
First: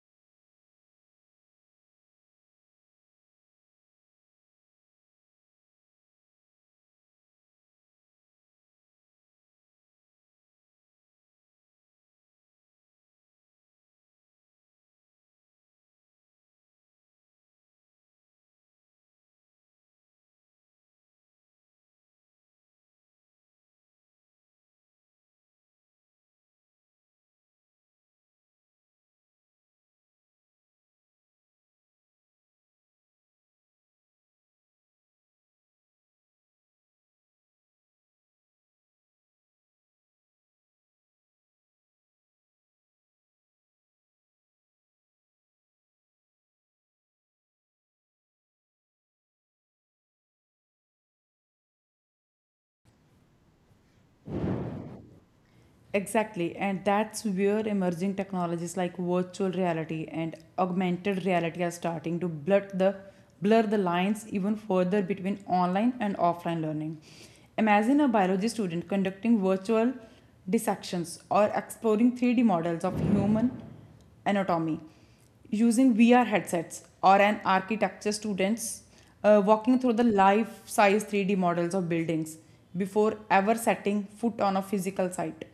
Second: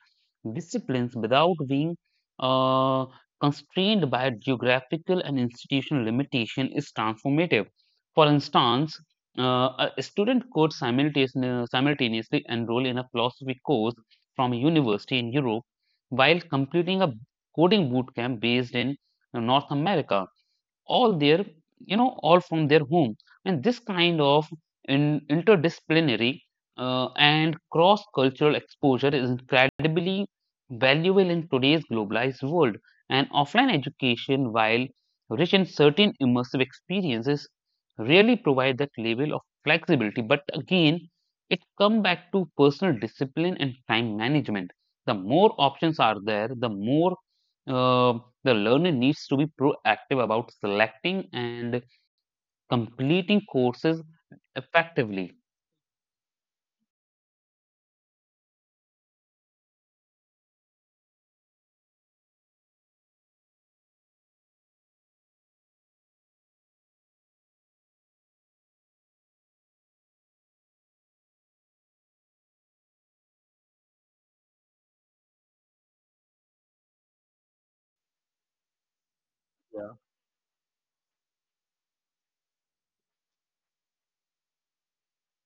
S1: disciplines without being uh, constrained by geographical and institutional limitation is transformative. For instance, uh, a student could simultaneous- simultaneously enroll in a philosophy course from a university in Europe while completing a coding bootcamp based in North America, all their, you know, all from their home. And this kind of in, interdisciplinary uh, and cross cultural exposure is incredibly valuable in today's globalized world, and offline education, while rich in certain immersive experiences, really provide that level of flexibility. But again, it comes back to personal discipline and time management. The more options are there, the more uh, the learner needs to be proactive about selecting and completing courses effectively.
S2: Exactly, and that's where emerging technologies like virtual reality and augmented reality are starting to blur the blur the lines even further between online and offline learning. Imagine a biology student conducting virtual dissections or exploring three D models of human anatomy using V R headsets, or an architecture students uh, walking through the life size three D models of buildings before ever setting foot on a physical site.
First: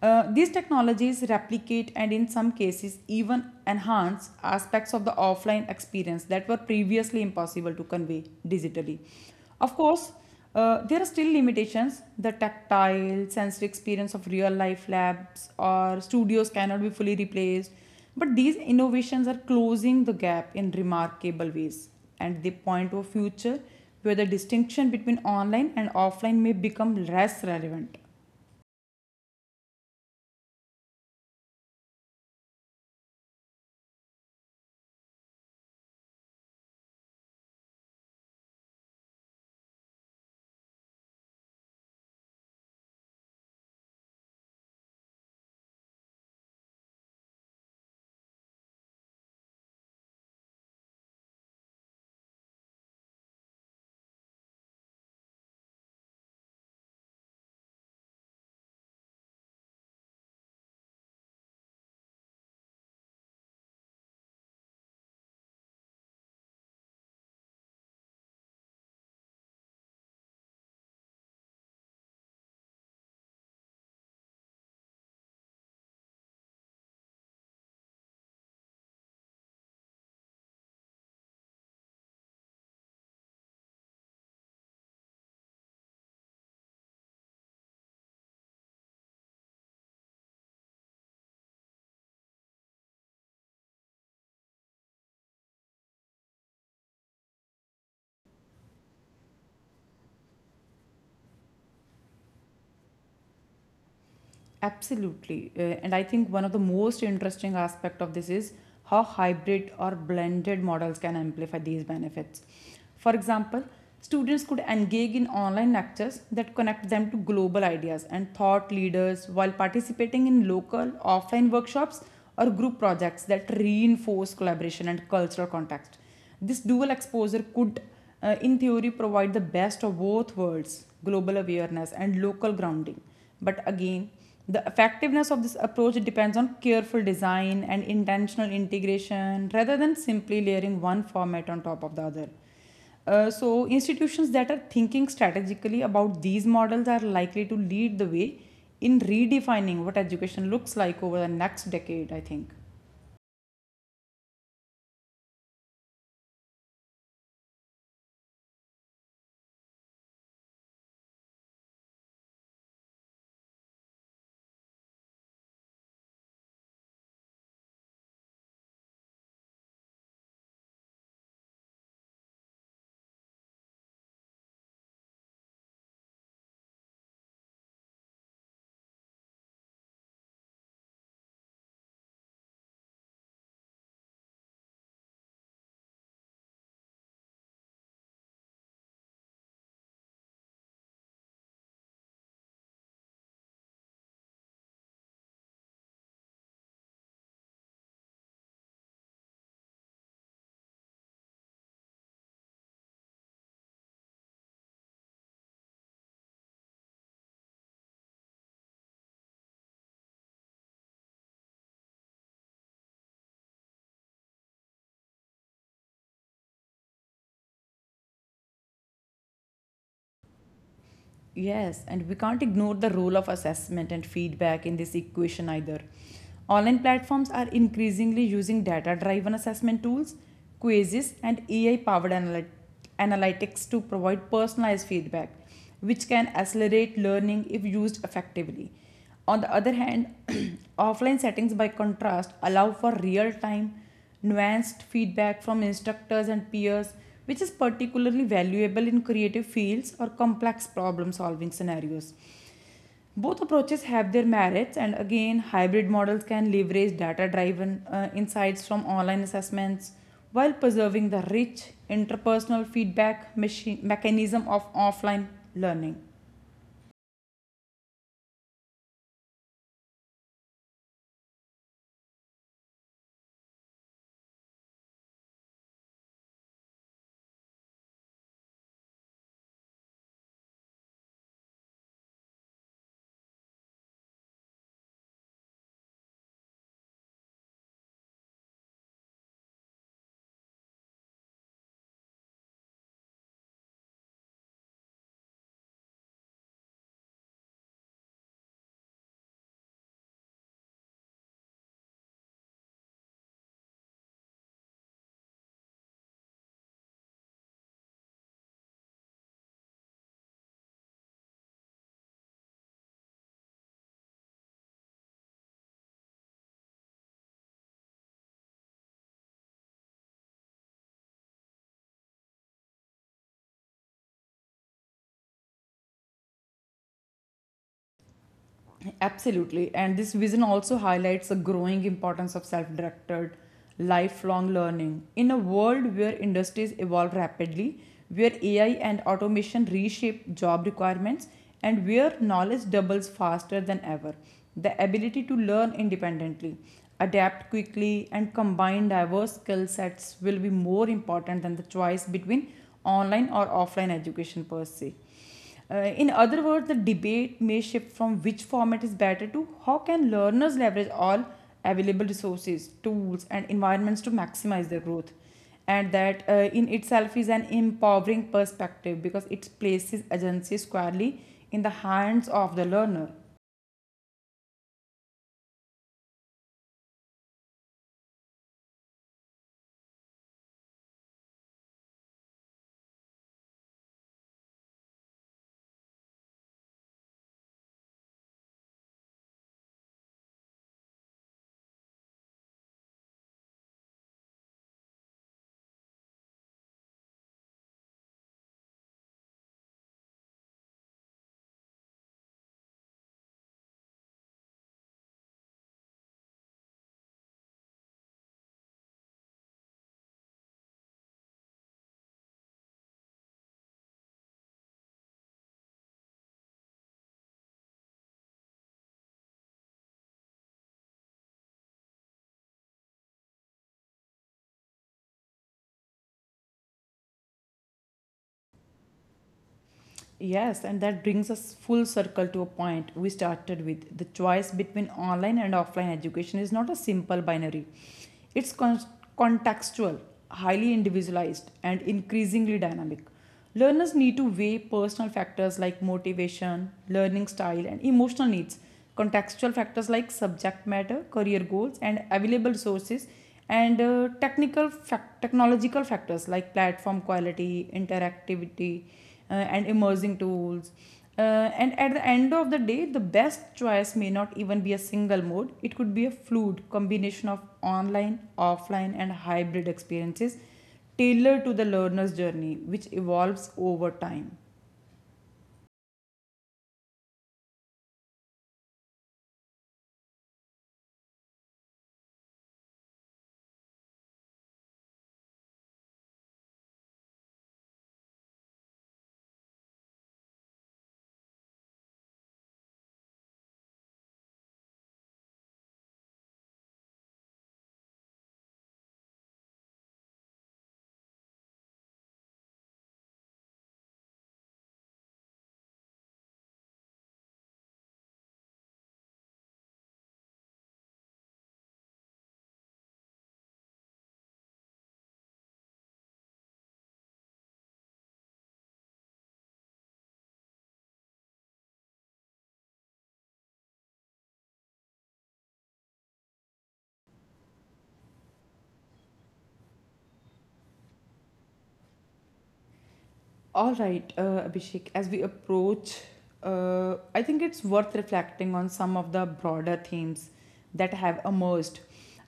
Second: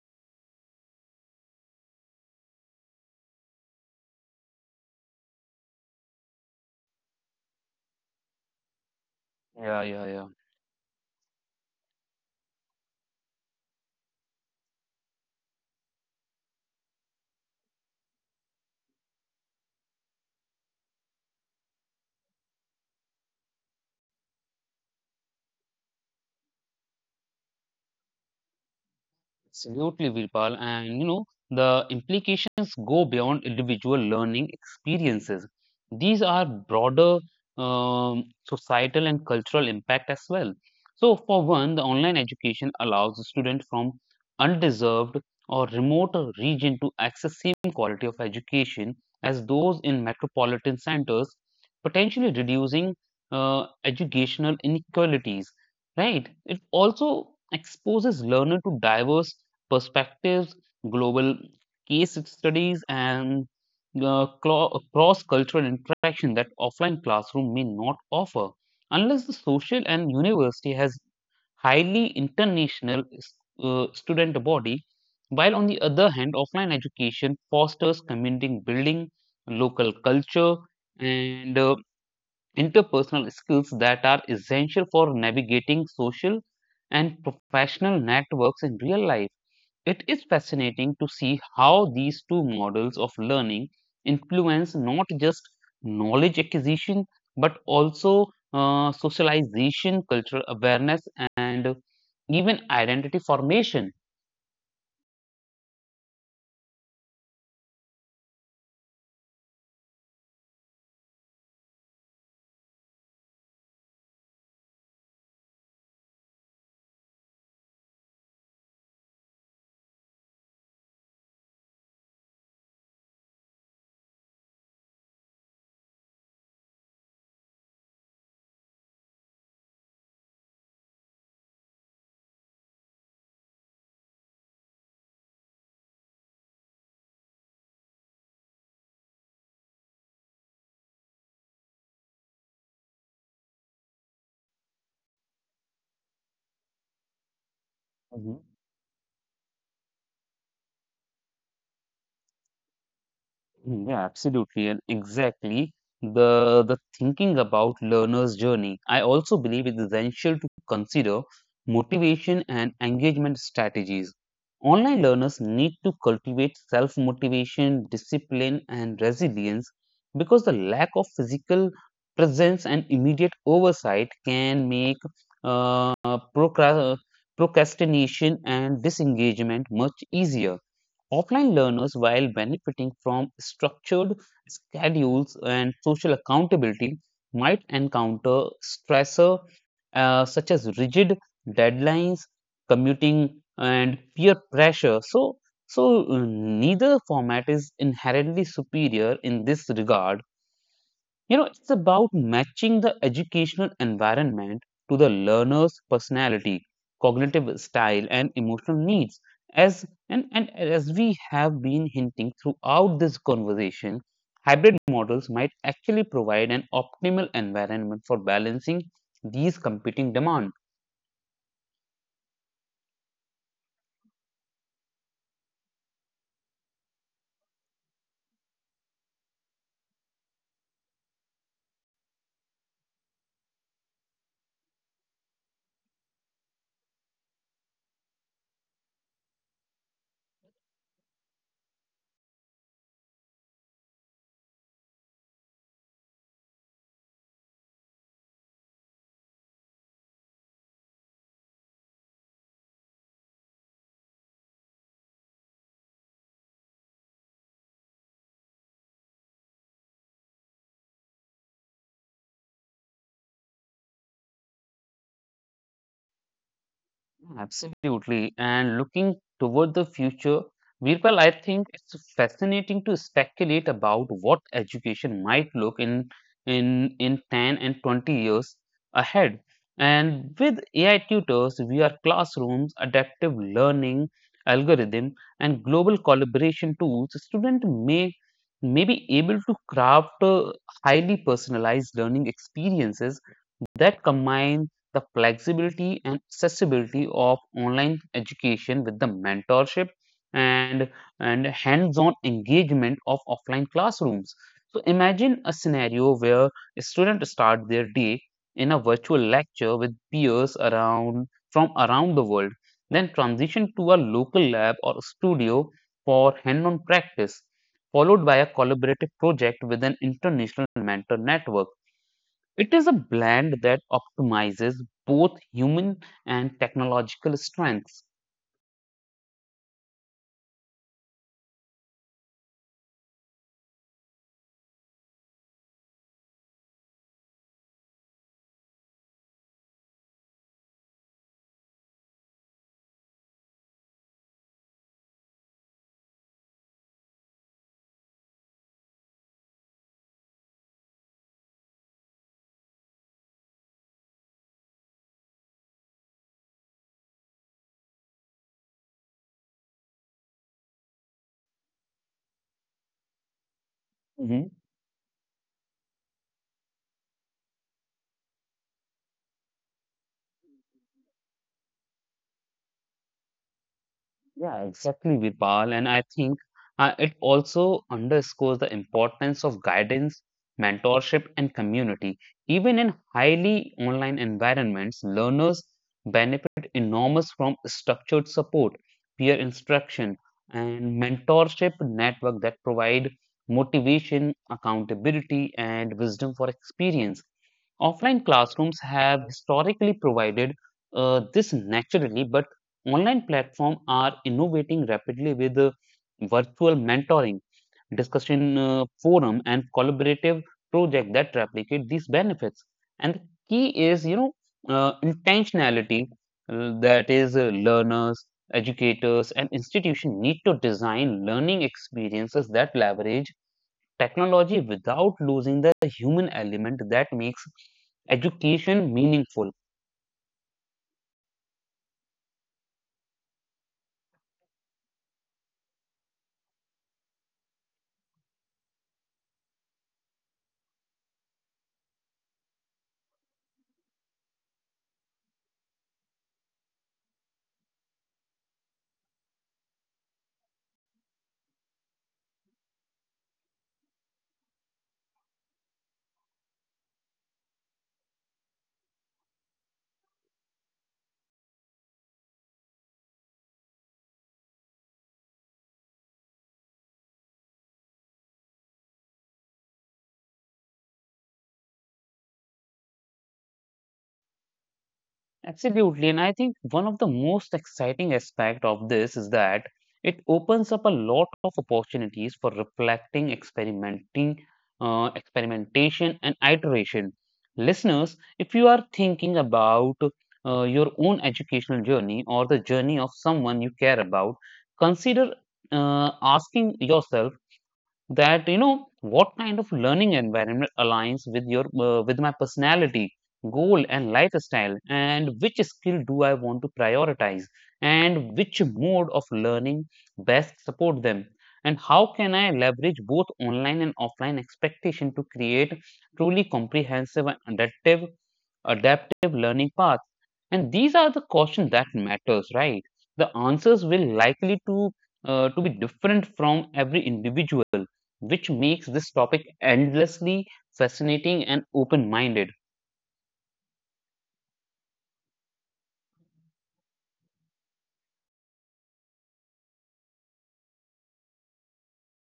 S2: Uh, these technologies replicate and, in some cases, even enhance aspects of the offline experience that were previously impossible to convey digitally. Of
S1: Yeah, yeah,
S2: course,
S1: yeah.
S2: uh, there are still limitations. The tactile, sensory experience of real life labs or studios cannot be fully replaced. But these innovations are closing the gap in remarkable ways, and they point to a future where the distinction between online and offline may become less relevant.
S1: Absolutely, Virpal. And you know, the implications go beyond individual learning experiences. These are broader um, societal and cultural impact as well. So, for one, the online education allows students from undeserved or remote region to access same quality of education as those in metropolitan centers, potentially reducing uh, educational inequalities. Right? It also exposes learner to diverse perspectives, global case studies, and uh, cross cultural interaction that offline classroom may not offer unless the social and university has highly international uh, student body. While on the other hand, offline education fosters community building, local culture, and uh, interpersonal skills that are essential for navigating social and professional networks in real life. It is fascinating to see how these two models of learning influence not just knowledge acquisition but also uh, socialization, cultural awareness, and even identity formation.
S2: Absolutely. Uh, and I think one of the most interesting aspect of this is how hybrid or blended models can amplify these benefits. For example, students could engage in online lectures that connect them to global ideas and thought leaders while participating in local offline workshops or group projects that reinforce collaboration and cultural context. This dual exposure could, uh, in theory, provide the best of both worlds: global awareness and local grounding. But again, the effectiveness of this approach depends on careful design and intentional integration rather than simply layering one format on top of the other. Uh, so, institutions that are thinking strategically about these models are likely to lead the
S1: Mhm.
S2: way in redefining what education looks like over the next decade, I think.
S1: Mm, yeah, absolutely, and exactly the the thinking about learner's journey. I also believe it's essential to consider motivation and engagement strategies. Online learners need to cultivate self-motivation, discipline, and resilience because the lack of physical presence and immediate oversight can make uh, procra- procrastination and disengagement much easier. Offline learners, while benefiting from structured schedules and social accountability, might encounter stressor uh, such as rigid deadlines, commuting, and peer pressure. So, so uh, neither format is inherently superior in this regard. You know, it's about matching the educational environment to the learner's personality, cognitive style, and emotional needs. As and, and as we have been hinting throughout this conversation, hybrid models might actually provide an optimal environment for balancing these competing demands.
S2: Yes, and we can't ignore the role of assessment and feedback in this equation either. Online platforms are increasingly using data driven assessment tools, quizzes, and A I powered analytics to provide personalized feedback, which can accelerate learning if used effectively. On the other hand, offline settings, by contrast, allow for real time, nuanced feedback from instructors and peers, which is particularly valuable in creative fields or complex problem solving scenarios. Both approaches have their merits, and again, hybrid models can leverage data driven insights from online assessments while preserving the rich interpersonal feedback machi- mechanism of offline learning.
S1: Absolutely. And looking toward the future, Virpal, I think it's fascinating to speculate about what education might look in in in ten and twenty years ahead. And with A I tutors, V R classrooms, adaptive learning algorithm, and global collaboration tools, students may may be able to craft uh, highly personalized learning experiences that combines the flexibility and accessibility of online education with the mentorship and and hands-on engagement of offline classrooms. So imagine a scenario where students start their day in a virtual lecture with peers around from around the world, then transition to a local lab or studio for hand-on practice, followed by a collaborative project with an international mentor network. It is a blend that optimizes both human and technological strengths.
S2: Absolutely. And this vision also highlights the growing importance of self directed, lifelong learning. In a world where industries evolve rapidly, where A I and automation reshape job requirements, and where knowledge doubles faster than ever, the ability to learn independently, adapt quickly, and combine diverse skill sets will be more important than the choice between online or offline education per se. Uh, in other words, the debate may shift from which format is better to how can learners leverage all available resources, tools, and environments to
S1: Mhm.
S2: maximize their growth. And that, uh, in itself, is an empowering perspective because it places agency squarely in the hands of the learner.
S1: Yeah, exactly, Virpal. And I think uh, it also underscores the importance of guidance, mentorship, and community. Even in highly online environments, learners benefit enormous from structured support, peer instruction, and mentorship network that provide motivation, accountability, and wisdom for experience. Offline classrooms have historically provided uh, this naturally, but online platforms are innovating rapidly with uh, virtual mentoring, discussion uh, forum, and collaborative project that replicate these benefits. And the key is, you know, uh, intentionality. Uh, that is, uh, learners, educators, and institution need to design learning experiences that leverage technology without losing the human element that makes education meaningful.
S2: Yes, and that brings us full circle to a point we started with. The choice between online and offline education is not a simple binary, it's con- contextual, highly individualized, and increasingly dynamic. Learners need to weigh personal factors like motivation, learning style, and emotional needs, contextual factors like subject matter, career goals, and available sources, and uh, technical fac- technological factors like platform quality, interactivity, uh, and emerging tools. Uh, and at the end of the day, the best choice may not even be a single mode. It could be a fluid combination of online, offline, and hybrid experiences tailored to the learner's journey, which evolves over time.
S1: Absolutely, and I think one of the most exciting aspect of this is that it opens up a lot of opportunities for reflecting experimenting, uh, experimentation and iteration. Listeners, if you are thinking about uh, your own educational journey or the journey of someone you care about, consider uh, asking yourself that, you know, what kind of learning environment aligns with your uh, with my personality, goal, and lifestyle, and which skill do I want to prioritize, and which mode of learning best support them, and how can I leverage both online and offline expectation to create truly comprehensive and adaptive adaptive learning path? And these are the questions that matters, right? The answers will likely to uh, to be different from every individual, which makes this topic endlessly fascinating and open minded.
S2: All right, uh, Abhishek, as we approach, uh, I think it's worth reflecting on some of the broader themes that have emerged.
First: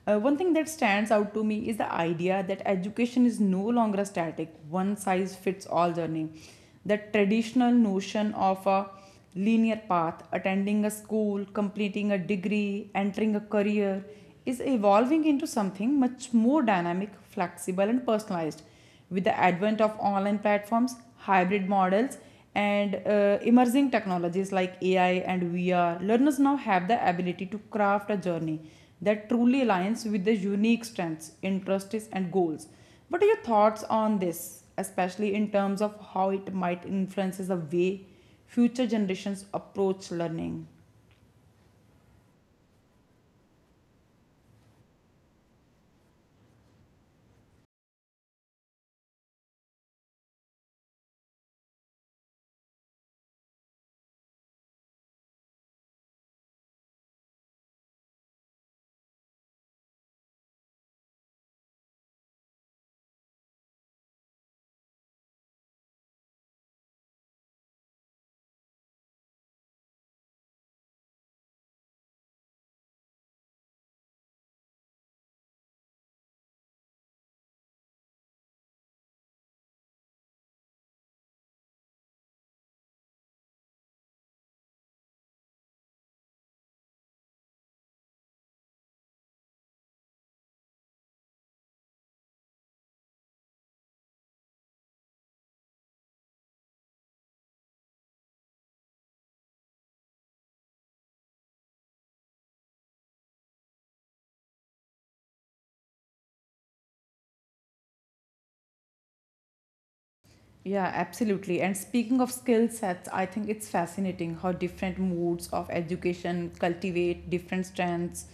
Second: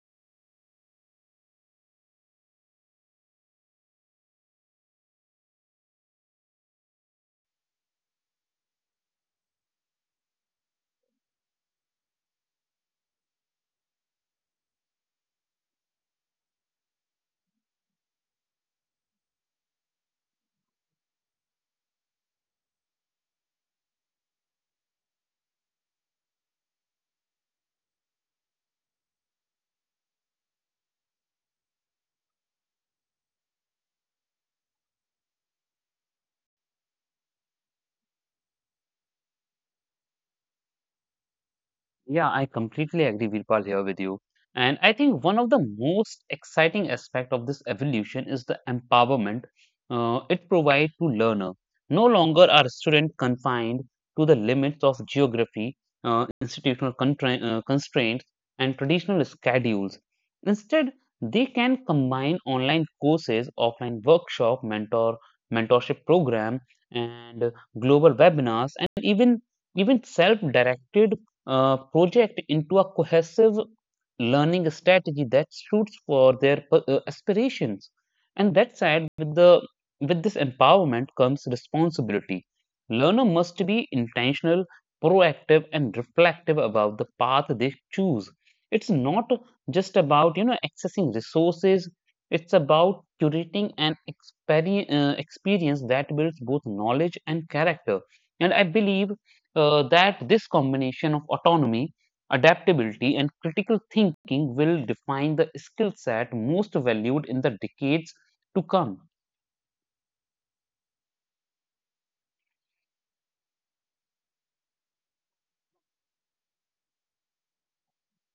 S2: Uh, one thing that stands out to me is the idea that education is no longer a static, one size fits all journey. The traditional notion of a linear path, attending a school, completing a degree, entering a career, is evolving into something much more dynamic, flexible, and personalized. With the advent of online platforms, hybrid models, and uh, emerging technologies like A I and V R, learners now have the ability to craft a journey that truly aligns with their unique strengths, interests, and goals. What are your thoughts on this, especially in terms of how it might influences the way future generations approach learning?
S1: Yeah, I completely agree, Virpal, here with you. And I think one of the most exciting aspect of this evolution is the empowerment uh, it provides to learner. No longer are students confined to the limits of geography, uh, institutional contra- uh, constraints, and traditional schedules. Instead, they can combine online courses, offline workshop, mentor mentorship program, and uh, global webinars, and even even self-directed uh, project into a cohesive learning strategy that suits for their uh, aspirations. And that said, with the with this empowerment comes responsibility. Learner must be intentional, proactive, and reflective about the path they choose. It's not just about, you know, accessing resources. It's about curating an experience, uh, experience that builds both knowledge and character. And I believe uh, that this combination of autonomy, adaptability, and critical thinking will define the skill set most valued in the decades to come.
S2: Yeah, absolutely. And speaking of skill sets, I think it's fascinating how different modes of education cultivate different strengths.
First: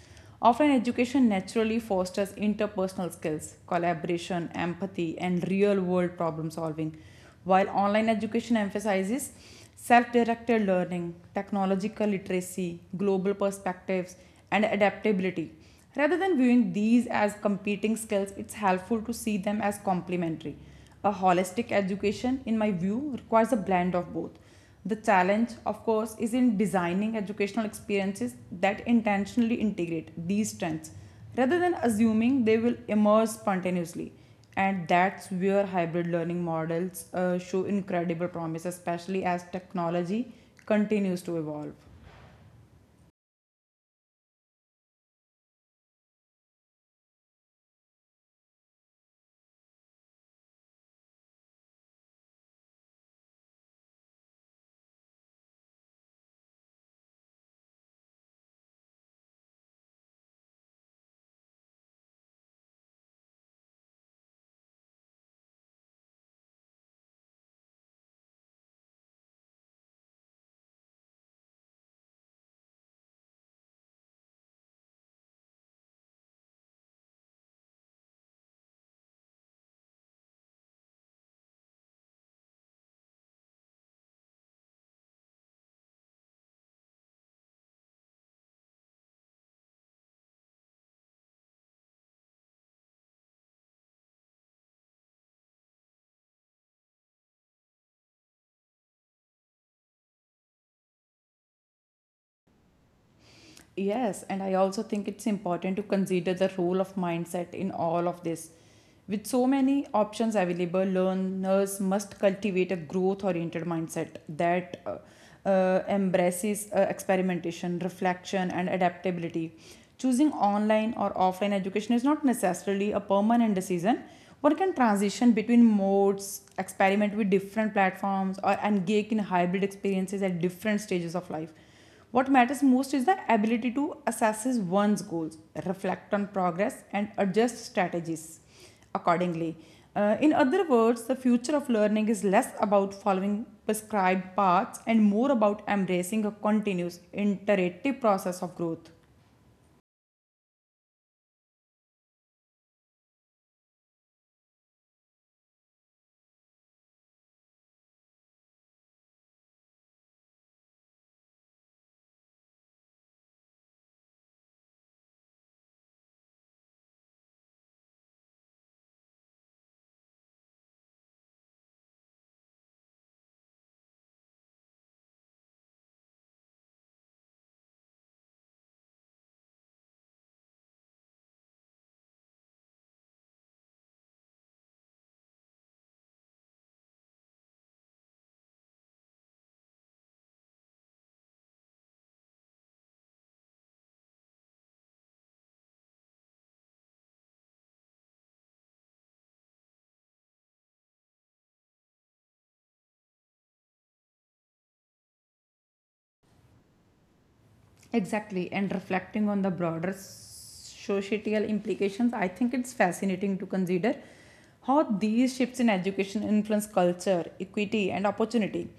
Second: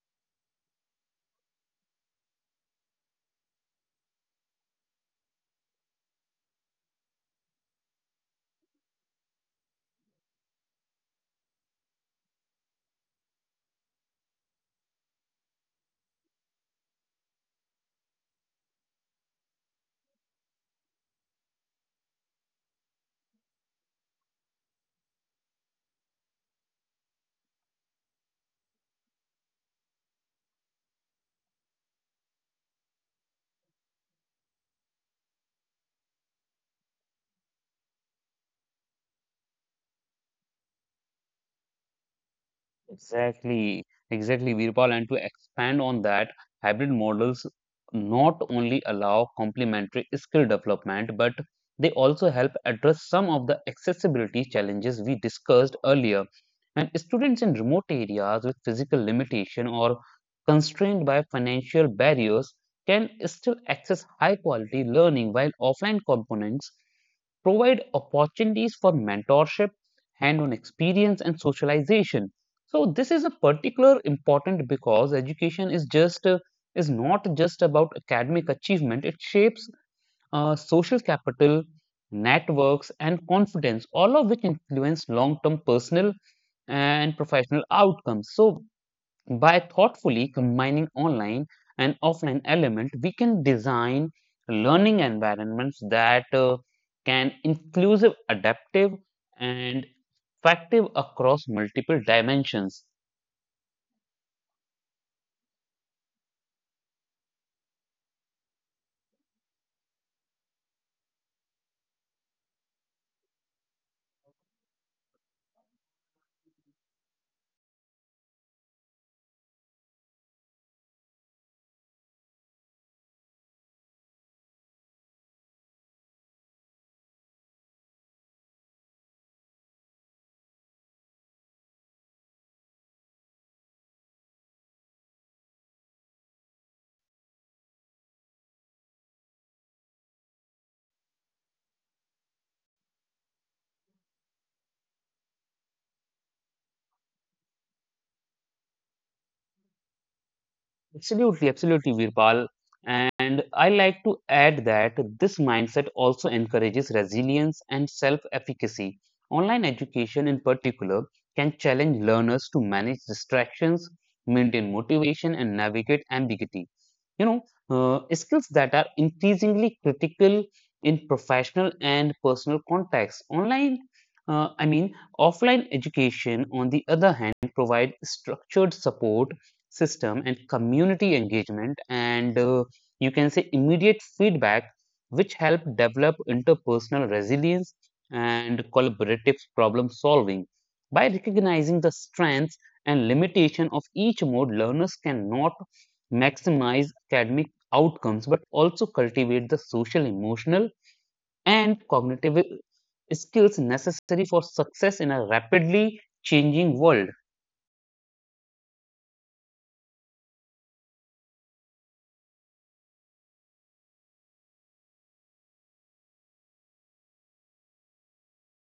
S2: Often, education naturally fosters interpersonal skills, collaboration, empathy, and real world problem solving, while online education emphasizes self directed learning, technological literacy, global perspectives, and adaptability. Rather than viewing these as competing skills, it's helpful to see them as complementary. A holistic education, in my view, requires a blend of both. The challenge, of course, is in designing educational experiences that intentionally integrate these strengths rather than assuming they will emerge spontaneously. And that's where hybrid learning models uh, show incredible promise, especially as technology continues to evolve.
S1: Exactly, exactly, Virpal. And to expand on that, hybrid models not only allow complementary skill development, but they also help address some of the accessibility challenges we discussed earlier. And students in remote areas with physical limitation or constrained by financial barriers can still access high quality learning while offline components provide opportunities for mentorship, hand on experience, and socialization. So this is a particular important because education is just uh, is not just about academic achievement. It shapes uh, social capital, networks, and confidence, all of which influence long-term personal and professional outcomes. So by thoughtfully combining online and offline element, we can design learning environments that uh, can inclusive, adaptive, and effective across multiple dimensions.
S2: Yes, and I also think it's important to consider the role of mindset in all of this. With so many options available, learners must cultivate a growth oriented mindset that uh, uh, embraces uh, experimentation, reflection, and adaptability. Choosing online or offline education is not necessarily a permanent decision. One can transition between modes, experiment with different platforms, or engage in hybrid experiences at different stages of life. What matters most is the ability to assess one's goals, reflect on progress, and adjust strategies accordingly. Uh, in other words, the future of learning is less about following prescribed paths and more about embracing a continuous, iterative process of growth.
S1: Absolutely, absolutely, Virpal. And I like to add that this mindset also encourages resilience and self efficacy. Online education, in particular, can challenge learners to manage distractions, maintain motivation, and navigate ambiguity, you know, uh, skills that are increasingly critical in professional and personal contexts. Online uh, I mean Offline education, on the other hand, provide structured support system and community engagement and, uh, you can say, immediate feedback, which help develop interpersonal resilience and collaborative problem solving. By recognizing the strengths and limitation of each mode, learners can not maximize academic outcomes but also cultivate the social, emotional, and cognitive skills necessary for success in a rapidly changing world.
S2: Exactly, and reflecting on the broader societal implications, I think it's fascinating to consider how these shifts in education influence culture, equity, and opportunity.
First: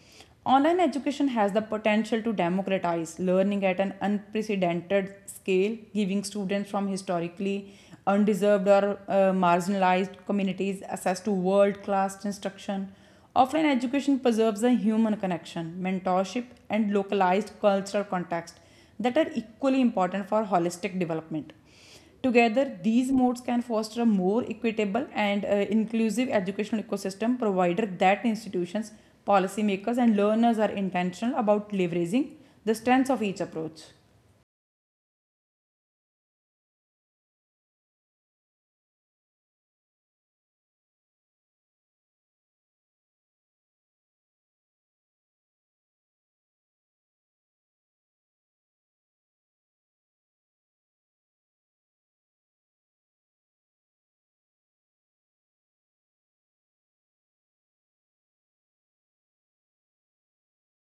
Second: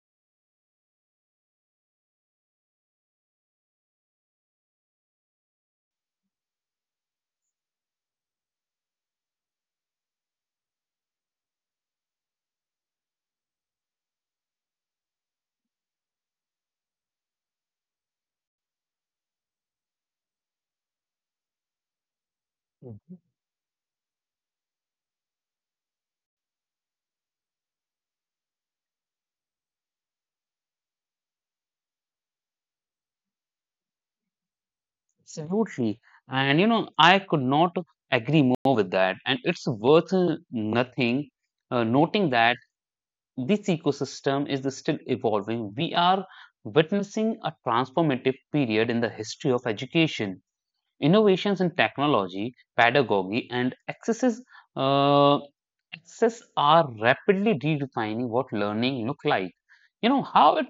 S2: Online education has the potential to democratize learning at an unprecedented scale, giving students from historically undeserved or uh, marginalized communities access to world class instruction. Offline education preserves the human connection, mentorship, and localized cultural context that are equally important for holistic development. Together, these modes can foster a more equitable and uh, inclusive educational ecosystem, provided that institutions, policymakers, and learners are intentional about leveraging the strengths of each approach.
S1: Absolutely. And you know, I could not agree more with that. And it's worth uh, nothing uh, noting that this ecosystem is still evolving. We are witnessing a transformative period in the history of education. Innovations in technology, pedagogy, and accesses, uh, access are rapidly redefining what learning look like. You know how it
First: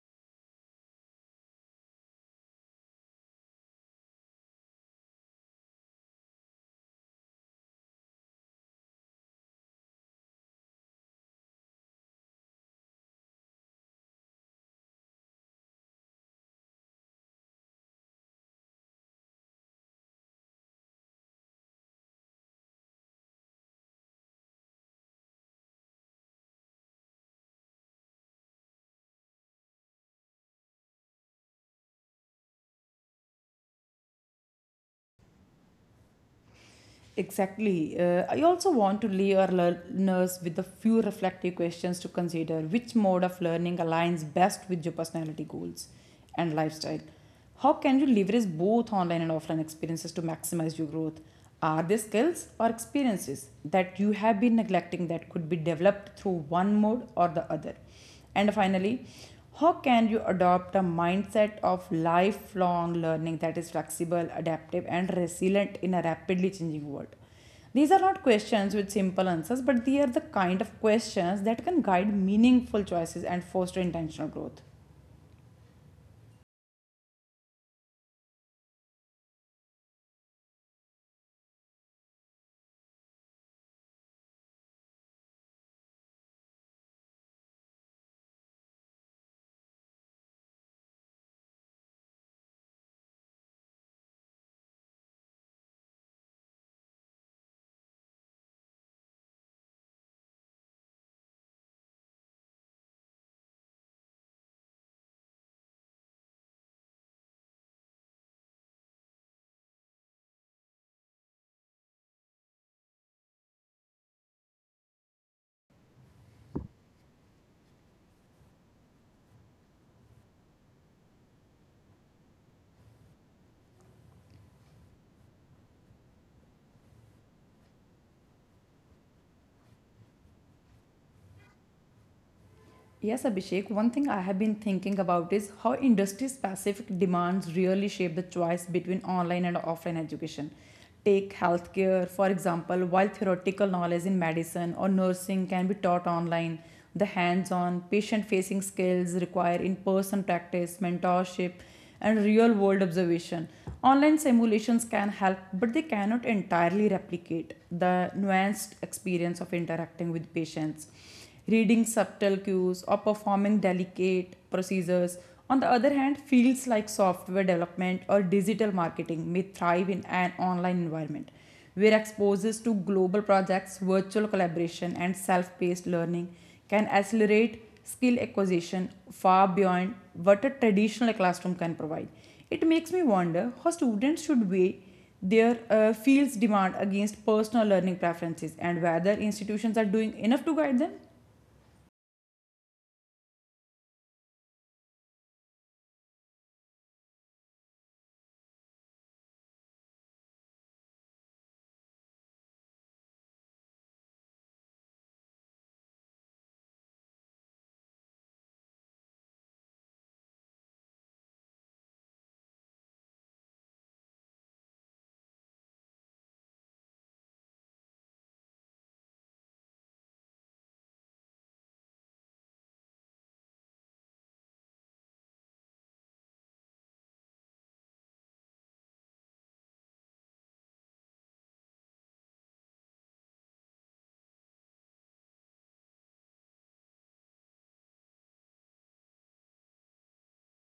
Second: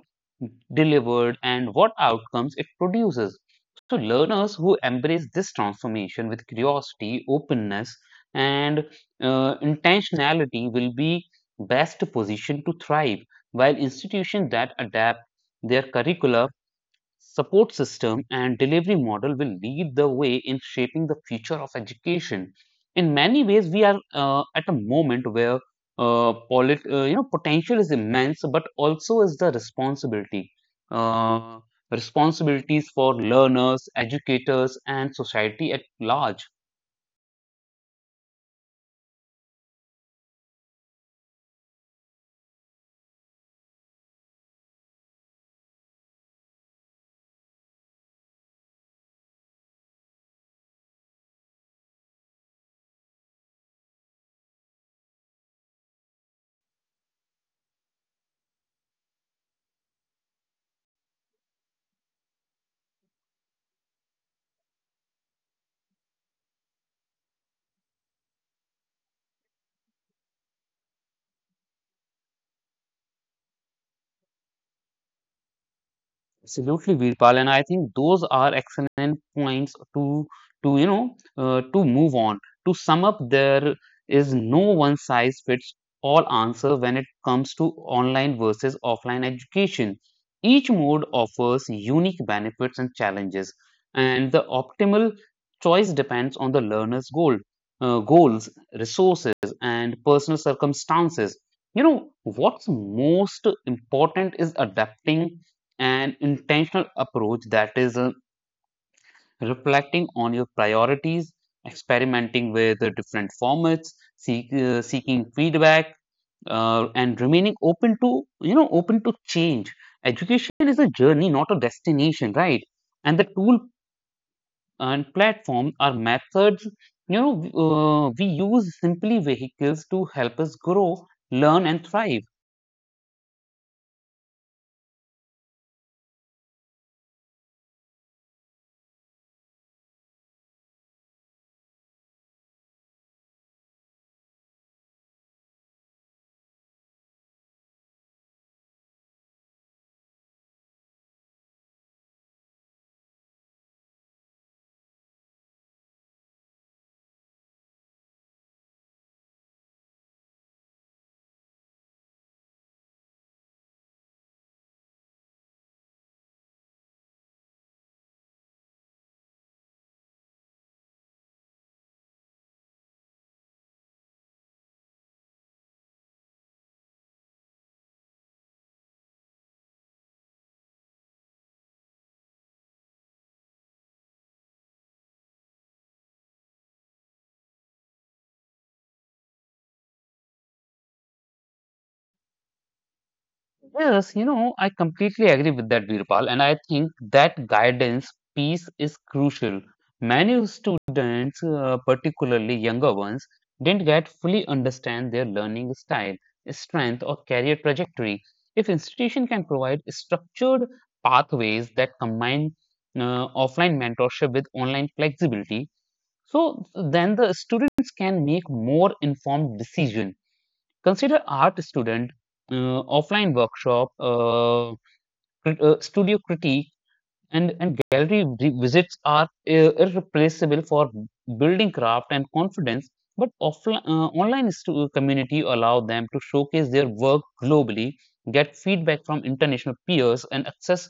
S1: delivered and what outcomes it produces. So learners who embrace this transformation with curiosity, openness, and uh, intentionality will be best positioned to thrive, while institutions that adapt their curricula, support system, and delivery model will lead the way in shaping the future of education. In many ways, we are uh, at a moment where uh, polit- uh, you know, potential is immense, but also is the responsibility. Uh, Responsibilities for learners, educators, and society at large.
S2: Exactly. Uh, I also want to leave our learners with a few reflective questions to consider. Which mode of learning aligns best with your personality goals and lifestyle? How can you leverage both online and offline experiences to maximize your growth? Are there skills or experiences that you have been neglecting that could be developed through one mode or the other? And finally, how can you adopt a mindset of lifelong learning that is flexible, adaptive, and resilient in a rapidly changing world? These are not questions with simple answers, but they are the kind of questions that can guide meaningful choices and foster intentional growth.
S1: Absolutely, Virpal, and I think those are excellent points to to you know uh, to move on. To sum up, there is no one size fits all answer when it comes to online versus offline education. Each mode offers unique benefits and challenges, and the optimal choice depends on the learner's goal, uh, goals, resources, and personal circumstances. You know what's most important is adapting an intentional approach. That is, uh, reflecting on your priorities, experimenting with uh, different formats, seek, uh, seeking feedback, uh, and remaining open to, you know, open to change. Education is a journey, not a destination, right? And the tool and platform are methods, you know, uh, we use simply vehicles to help us grow, learn, and thrive.
S2: Yes, Abhishek, one thing I have been thinking about is how industry specific demands really shape the choice between online and offline education. Take healthcare, for example, while theoretical knowledge in medicine or nursing can be taught online, the hands on, patient facing skills require in person practice, mentorship, and real world observation. Online simulations can help, but they cannot entirely replicate the nuanced experience of interacting with patients. Reading subtle cues or performing delicate procedures, on the other hand, fields like software development or digital marketing may thrive in an online environment where exposures to global projects, virtual collaboration, and self paced learning can accelerate skill acquisition far beyond what a traditional classroom can provide. It makes me wonder how students should weigh their uh, field's demand against personal learning preferences and whether institutions are doing enough to guide them.
S1: Yes, you know, I completely agree with that, Virpal, and I think that guidance piece is crucial. Many students, uh, particularly younger ones, didn't get fully understand their learning style, strength, or career trajectory. If institution can provide structured pathways that combine uh, offline mentorship with online flexibility, so then the students can make more informed decision. Consider art student, uh, offline workshop, uh, crit- uh, studio critique, and, and gallery vi- visits are uh, irreplaceable for building craft and confidence. But offline, uh, online stu- community allow them to showcase their work globally, get feedback from international peers, and access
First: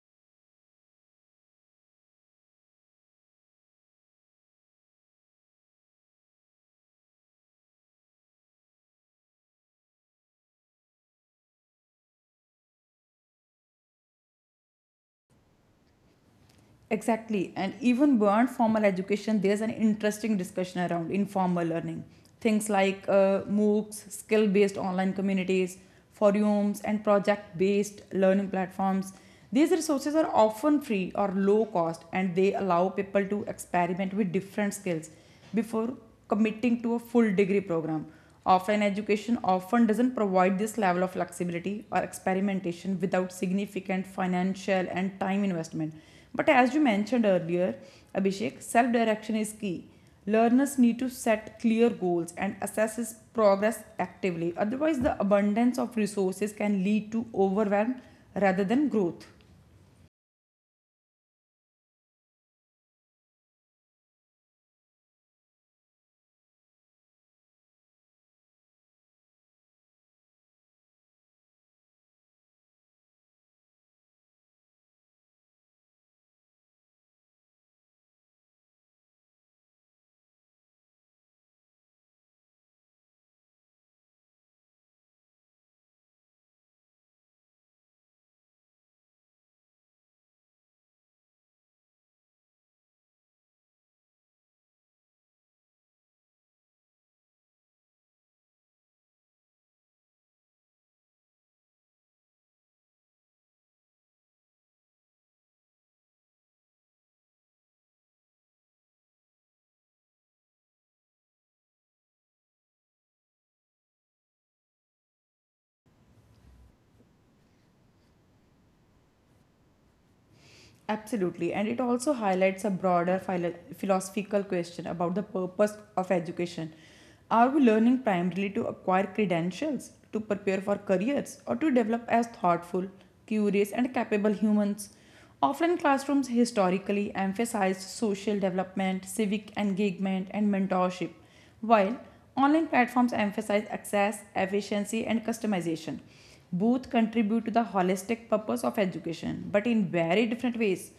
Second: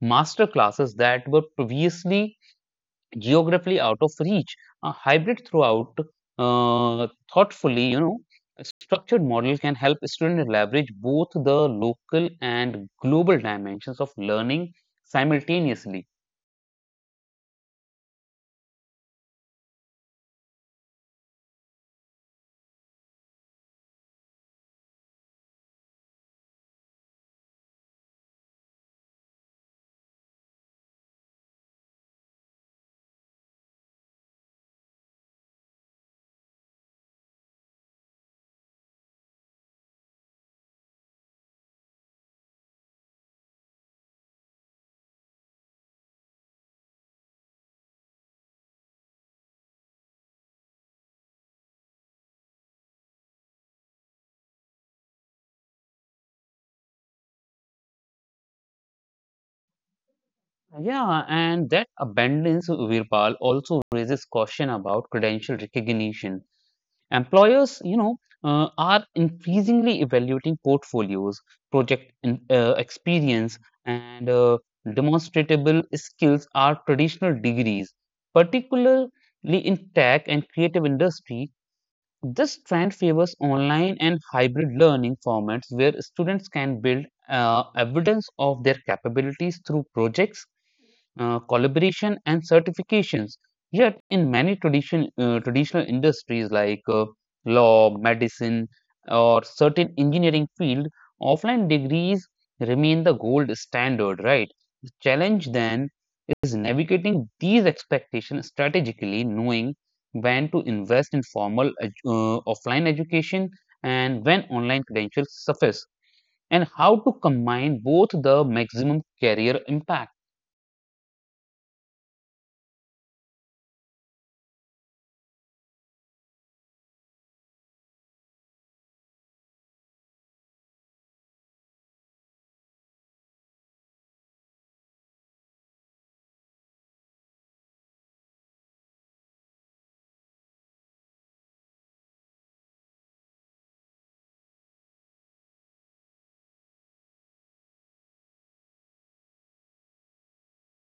S1: master classes that were previously geographically out of reach. A hybrid throughout uh, thoughtfully, you know, a structured model can help students leverage both the local and global dimensions of learning simultaneously.
S2: Exactly. And even beyond formal education, there's an interesting discussion around informal learning. Things like uh, MOOCs, skill based online communities, forums, and project based learning platforms. These resources are often free or low cost and they allow people to experiment with different skills before committing to a full degree program. Offline education often doesn't provide this level of flexibility or experimentation without significant financial and time investment. But as you mentioned earlier, Abhishek, self direction is key. Learners need to set clear goals and assess progress actively. Otherwise, the abundance of resources can lead to overwhelm rather than growth.
S1: Yeah, and that abundance, Virpal, also raises caution about credential recognition. Employers, you know, uh, are increasingly evaluating portfolios, project in, uh, experience, and uh, demonstrable skills are traditional degrees, particularly in tech and creative industry. This trend favors online and hybrid learning formats where students can build uh, evidence of their capabilities through projects, uh, collaboration, and certifications. Yet, in many tradition, uh, traditional industries like uh, law, medicine, or certain engineering field, offline degrees remain the gold standard, right? The challenge then is navigating these expectations strategically, knowing when to invest in formal edu- uh, offline education and when online credentials suffice, and how to combine both the maximum career impact.
S2: Absolutely, and it also highlights a broader philo- philosophical question about the purpose of education. Are we learning primarily to acquire credentials, to prepare for careers, or to develop as thoughtful, curious, and capable humans? Often, classrooms historically emphasized social development, civic engagement, and mentorship while online platforms emphasize access, efficiency, and customization, both contribute to the holistic purpose of education, but in very different ways.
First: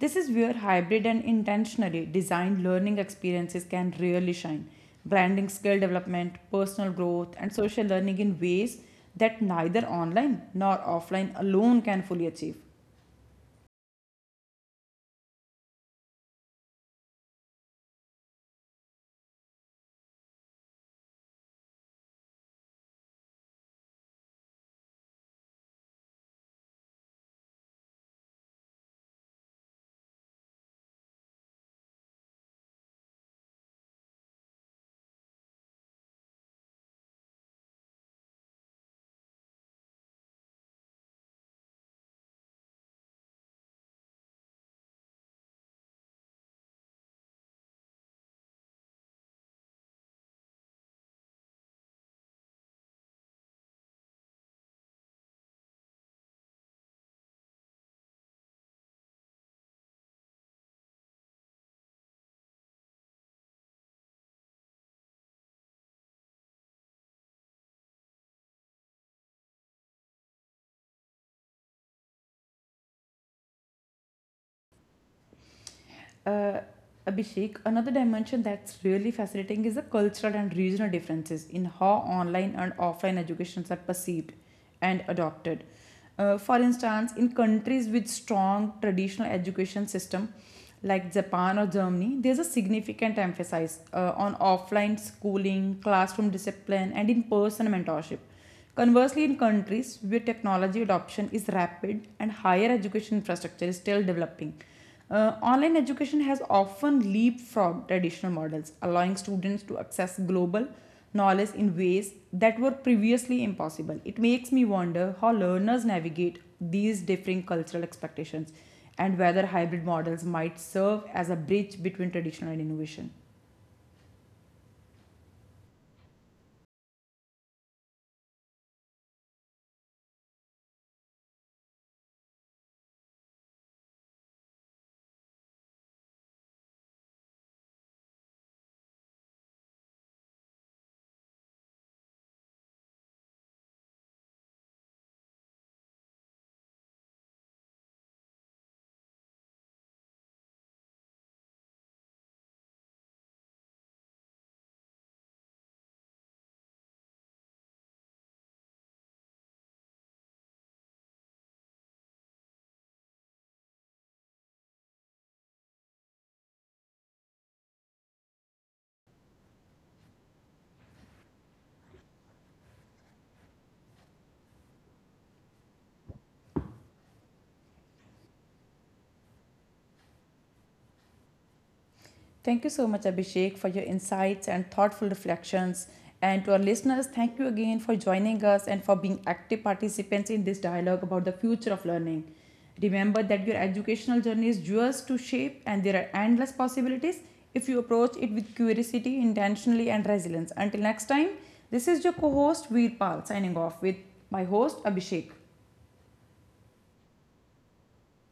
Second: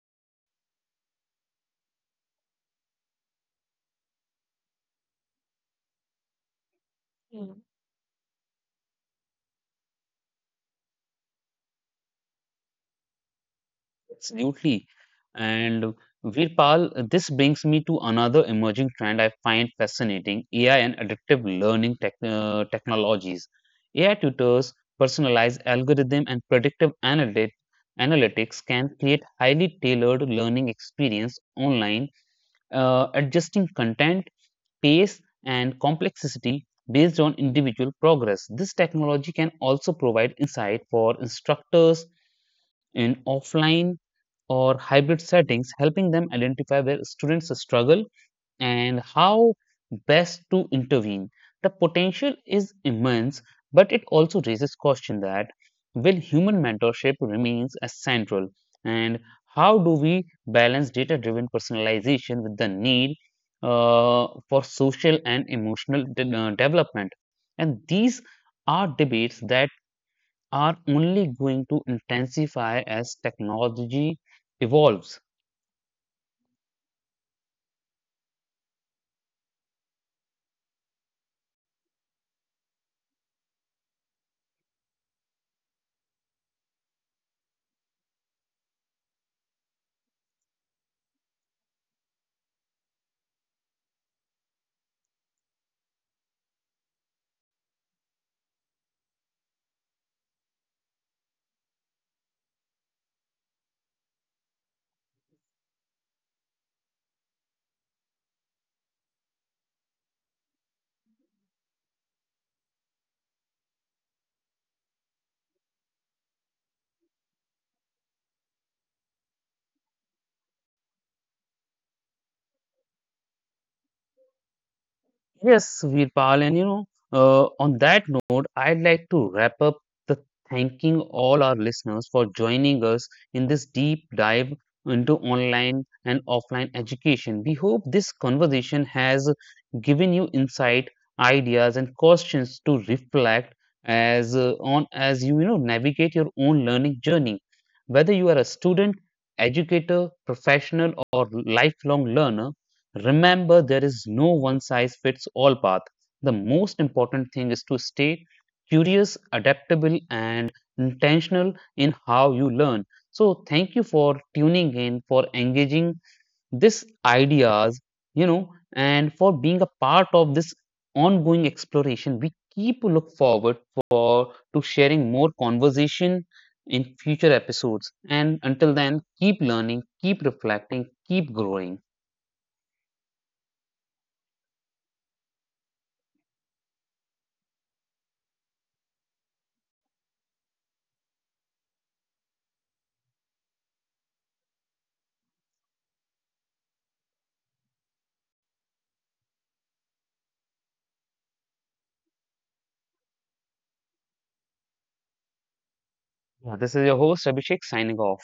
S2: This is where hybrid and intentionally designed learning experiences can really shine, blending skill development, personal growth, and social learning in ways that neither online nor offline alone can fully achieve.
S1: Absolutely. And Virpal, this brings me to another emerging trend I find fascinating: A I and adaptive learning tech, uh, technologies. A I tutors, personalized algorithm, and predictive analytics. Analytics can create highly tailored learning experience online, uh, adjusting content, pace, and complexity based on individual progress. This technology can also provide insight for instructors in offline or hybrid settings, helping them identify where students struggle and how best to intervene. The potential is immense, but it also raises question that will human mentorship remains as central, and how do we balance data-driven personalization with the need uh, for social and emotional de- uh, development? And these are debates that are only going to intensify as technology evolves.
S2: Uh, Abhishek, another dimension that's really fascinating is the cultural and regional differences in how online and offline educations are perceived and adopted. Uh, for instance, in countries with strong traditional education system like Japan or Germany, there's a significant emphasis uh, on offline schooling, classroom discipline, and in-person mentorship. Conversely, in countries where technology adoption is rapid and higher education infrastructure is still developing, uh, online education has often leapfrogged traditional models, allowing students to access global knowledge in ways that were previously impossible. It makes me wonder how learners navigate these differing cultural expectations and whether hybrid models might serve as a bridge between traditional and innovation.
S1: Yes, Virpal, and you know, uh, on that note, I'd like to wrap up the thanking all our listeners for joining us in this deep dive into online and offline education. We hope this conversation has given you insight, ideas, and questions to reflect as uh, on as you, you know, navigate your own learning journey. Whether you are a student, educator, professional, or lifelong learner. Remember, there is no one size fits all path. The most important thing is to stay curious, adaptable, and intentional in how you learn. So, thank you for tuning in, for engaging these ideas, you know, and for being a part of this ongoing exploration. We keep look forward for to sharing more conversation in future episodes. And until then, keep learning, keep reflecting, keep growing.
S2: Thank you so much, Abhishek, for your insights and thoughtful reflections. And to our listeners, thank you again for joining us and for being active participants in this dialogue about the future of learning. Remember that your educational journey is yours to shape, and there are endless possibilities if you approach it with curiosity, intentionally, and resilience. Until next time, this is your co host Veerpal signing off with my host Abhishek.
S1: Yeah, this is your host Abhishek signing off.